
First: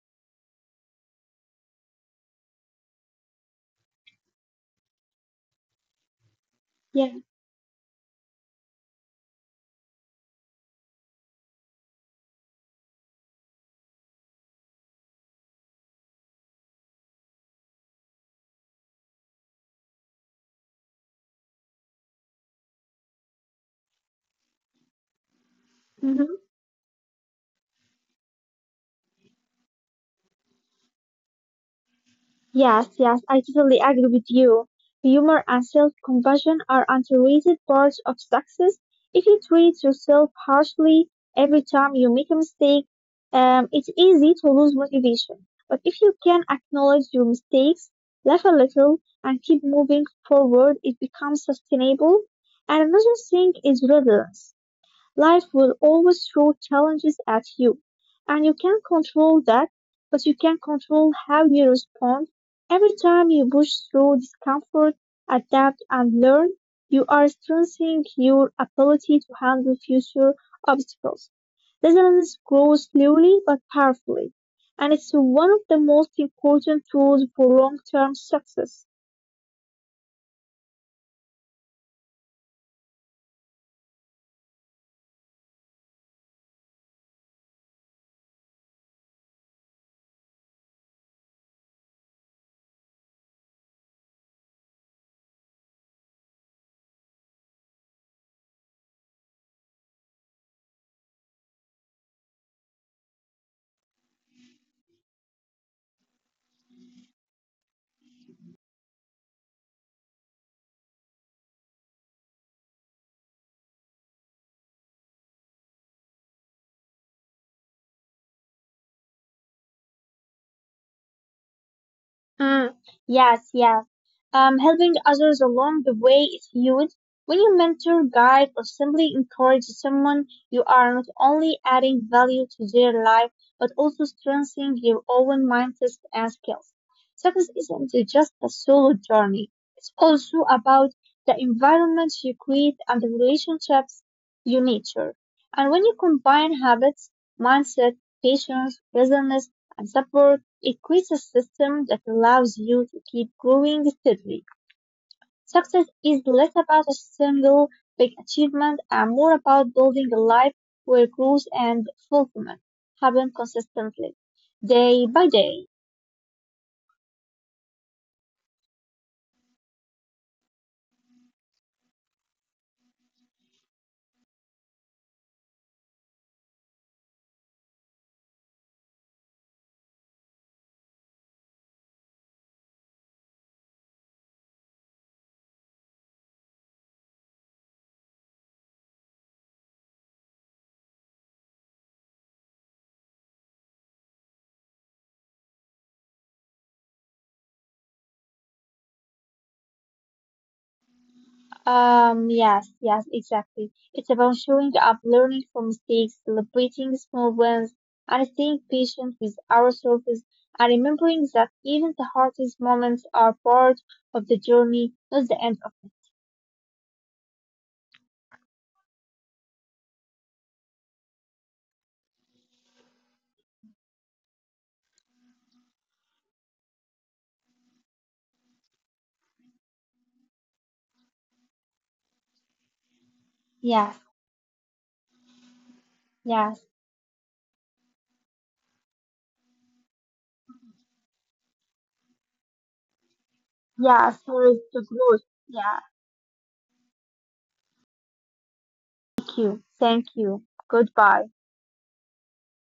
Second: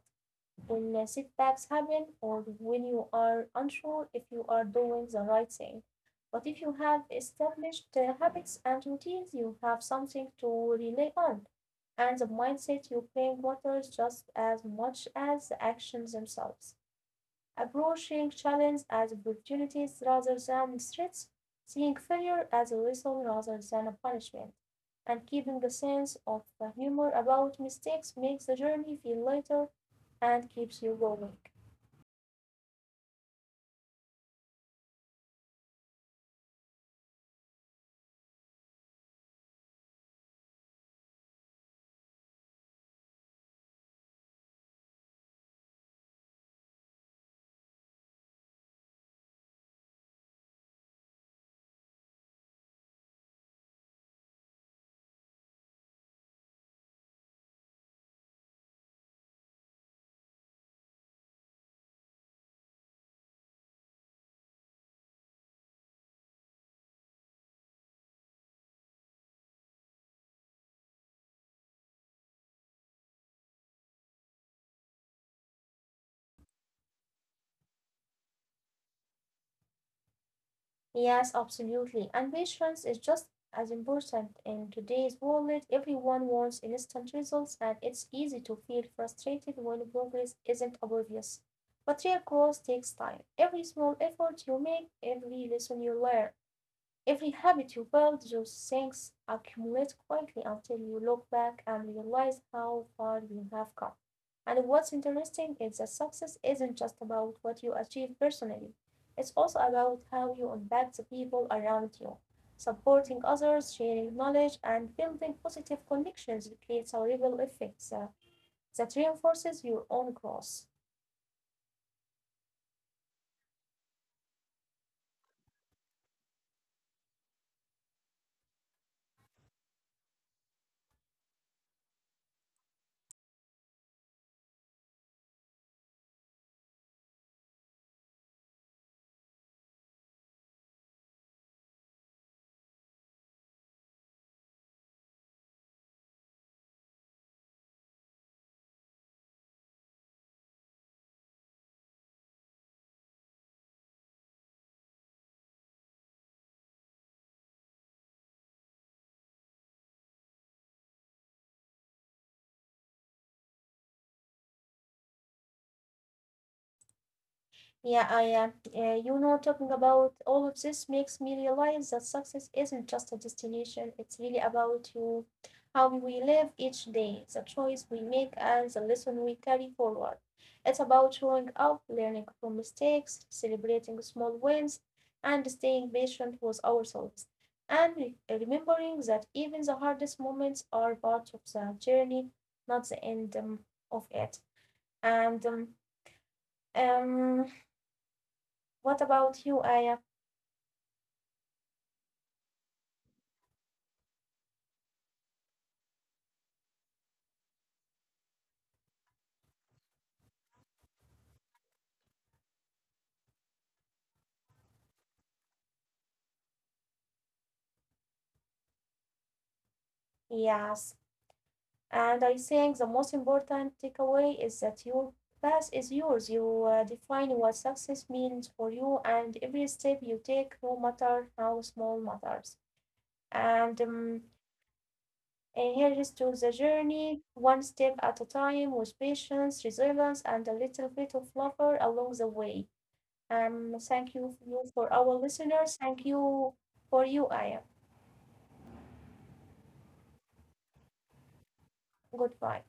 [SPEAKER 1] when uh, setbacks happen, or when you are unsure if you are doing the right thing. But if you have
[SPEAKER 2] Yeah.
[SPEAKER 1] established uh, habits and routines, you have something to rely on. And the mindset you bring matters just as much as the actions themselves approaching challenges as opportunities rather than threats, seeing failure as a lesson rather than a punishment, and keeping a sense
[SPEAKER 2] Mm-hmm.
[SPEAKER 1] of humor about mistakes makes the journey feel lighter and keeps you going.
[SPEAKER 2] Yes, yes, I totally agree with you. Humor and self-compassion are underrated parts of success. If you treat yourself harshly every time you make a mistake, um, it's easy to lose motivation. But if you can acknowledge your mistakes, laugh a little, and keep moving forward, it becomes sustainable. And another thing is resilience. Life will always throw challenges at you, and you can't control that, but you can control how you respond. Every time you push through discomfort, adapt, and learn, you are strengthening your ability to handle future obstacles. Resilience grows slowly but powerfully, and it's one of the most important tools for long-term success.
[SPEAKER 1] Yes, absolutely. And patience is just as important in today's world. Everyone wants instant results, and it's easy to feel frustrated when progress isn't obvious. But real growth takes time. Every small effort you make, every lesson you learn, Every habit you build, those things accumulate quietly until you look back and realize how far you have come. And what's interesting is that success isn't just about what you achieve personally, it's also about how you impact the people around you. Supporting others, sharing knowledge, and building positive connections creates a ripple effect uh, that reinforces your own growth.
[SPEAKER 2] Mm, yes, yes. Um, helping others along the way is huge. When you mentor, guide, or simply encourage someone, you are not only adding value to their life, but also strengthening your own mindset and skills. Success isn't just a solo journey. It's also about the environment you create and the relationships you nurture. And when you combine habits, mindset, patience, resilience, and support a creates a system that allows you to keep growing steadily. Success is less about a single big achievement and more about building a life where growth and fulfillment happen consistently, day by day.
[SPEAKER 1] Yeah, I uh, uh, you know, talking about all of this makes me realize that success isn't just a destination. It's really about you, how we live each day, the choice we make, and the lesson we carry forward. It's about showing up, learning from mistakes, celebrating small wins, and staying patient with ourselves. And re- remembering that even the hardest moments are part of the journey, not the end um, of it. And um, um, what about you, Aya?
[SPEAKER 2] Um, yes, yes, exactly. It's about showing up, learning from mistakes, celebrating small wins, and staying patient with ourselves, and remembering that even the hardest moments are part of the journey, not the end of.
[SPEAKER 1] Yes, and I think the most important takeaway is that your path is yours. You uh, define what success means for you, and every step you take, no matter how small, matters. And
[SPEAKER 2] Yes,
[SPEAKER 1] um, and here is to the
[SPEAKER 2] yes,
[SPEAKER 1] journey, one step at a time, with patience, resilience, and a little bit of laughter along the way. Um, thank
[SPEAKER 2] yes.
[SPEAKER 1] you for,
[SPEAKER 2] Here
[SPEAKER 1] you
[SPEAKER 2] is
[SPEAKER 1] for
[SPEAKER 2] the
[SPEAKER 1] our
[SPEAKER 2] growth.
[SPEAKER 1] listeners.
[SPEAKER 2] Yeah.
[SPEAKER 1] Thank you for you, Aya.
[SPEAKER 2] Thank you. Thank you. Goodbye.
[SPEAKER 1] Goodbye.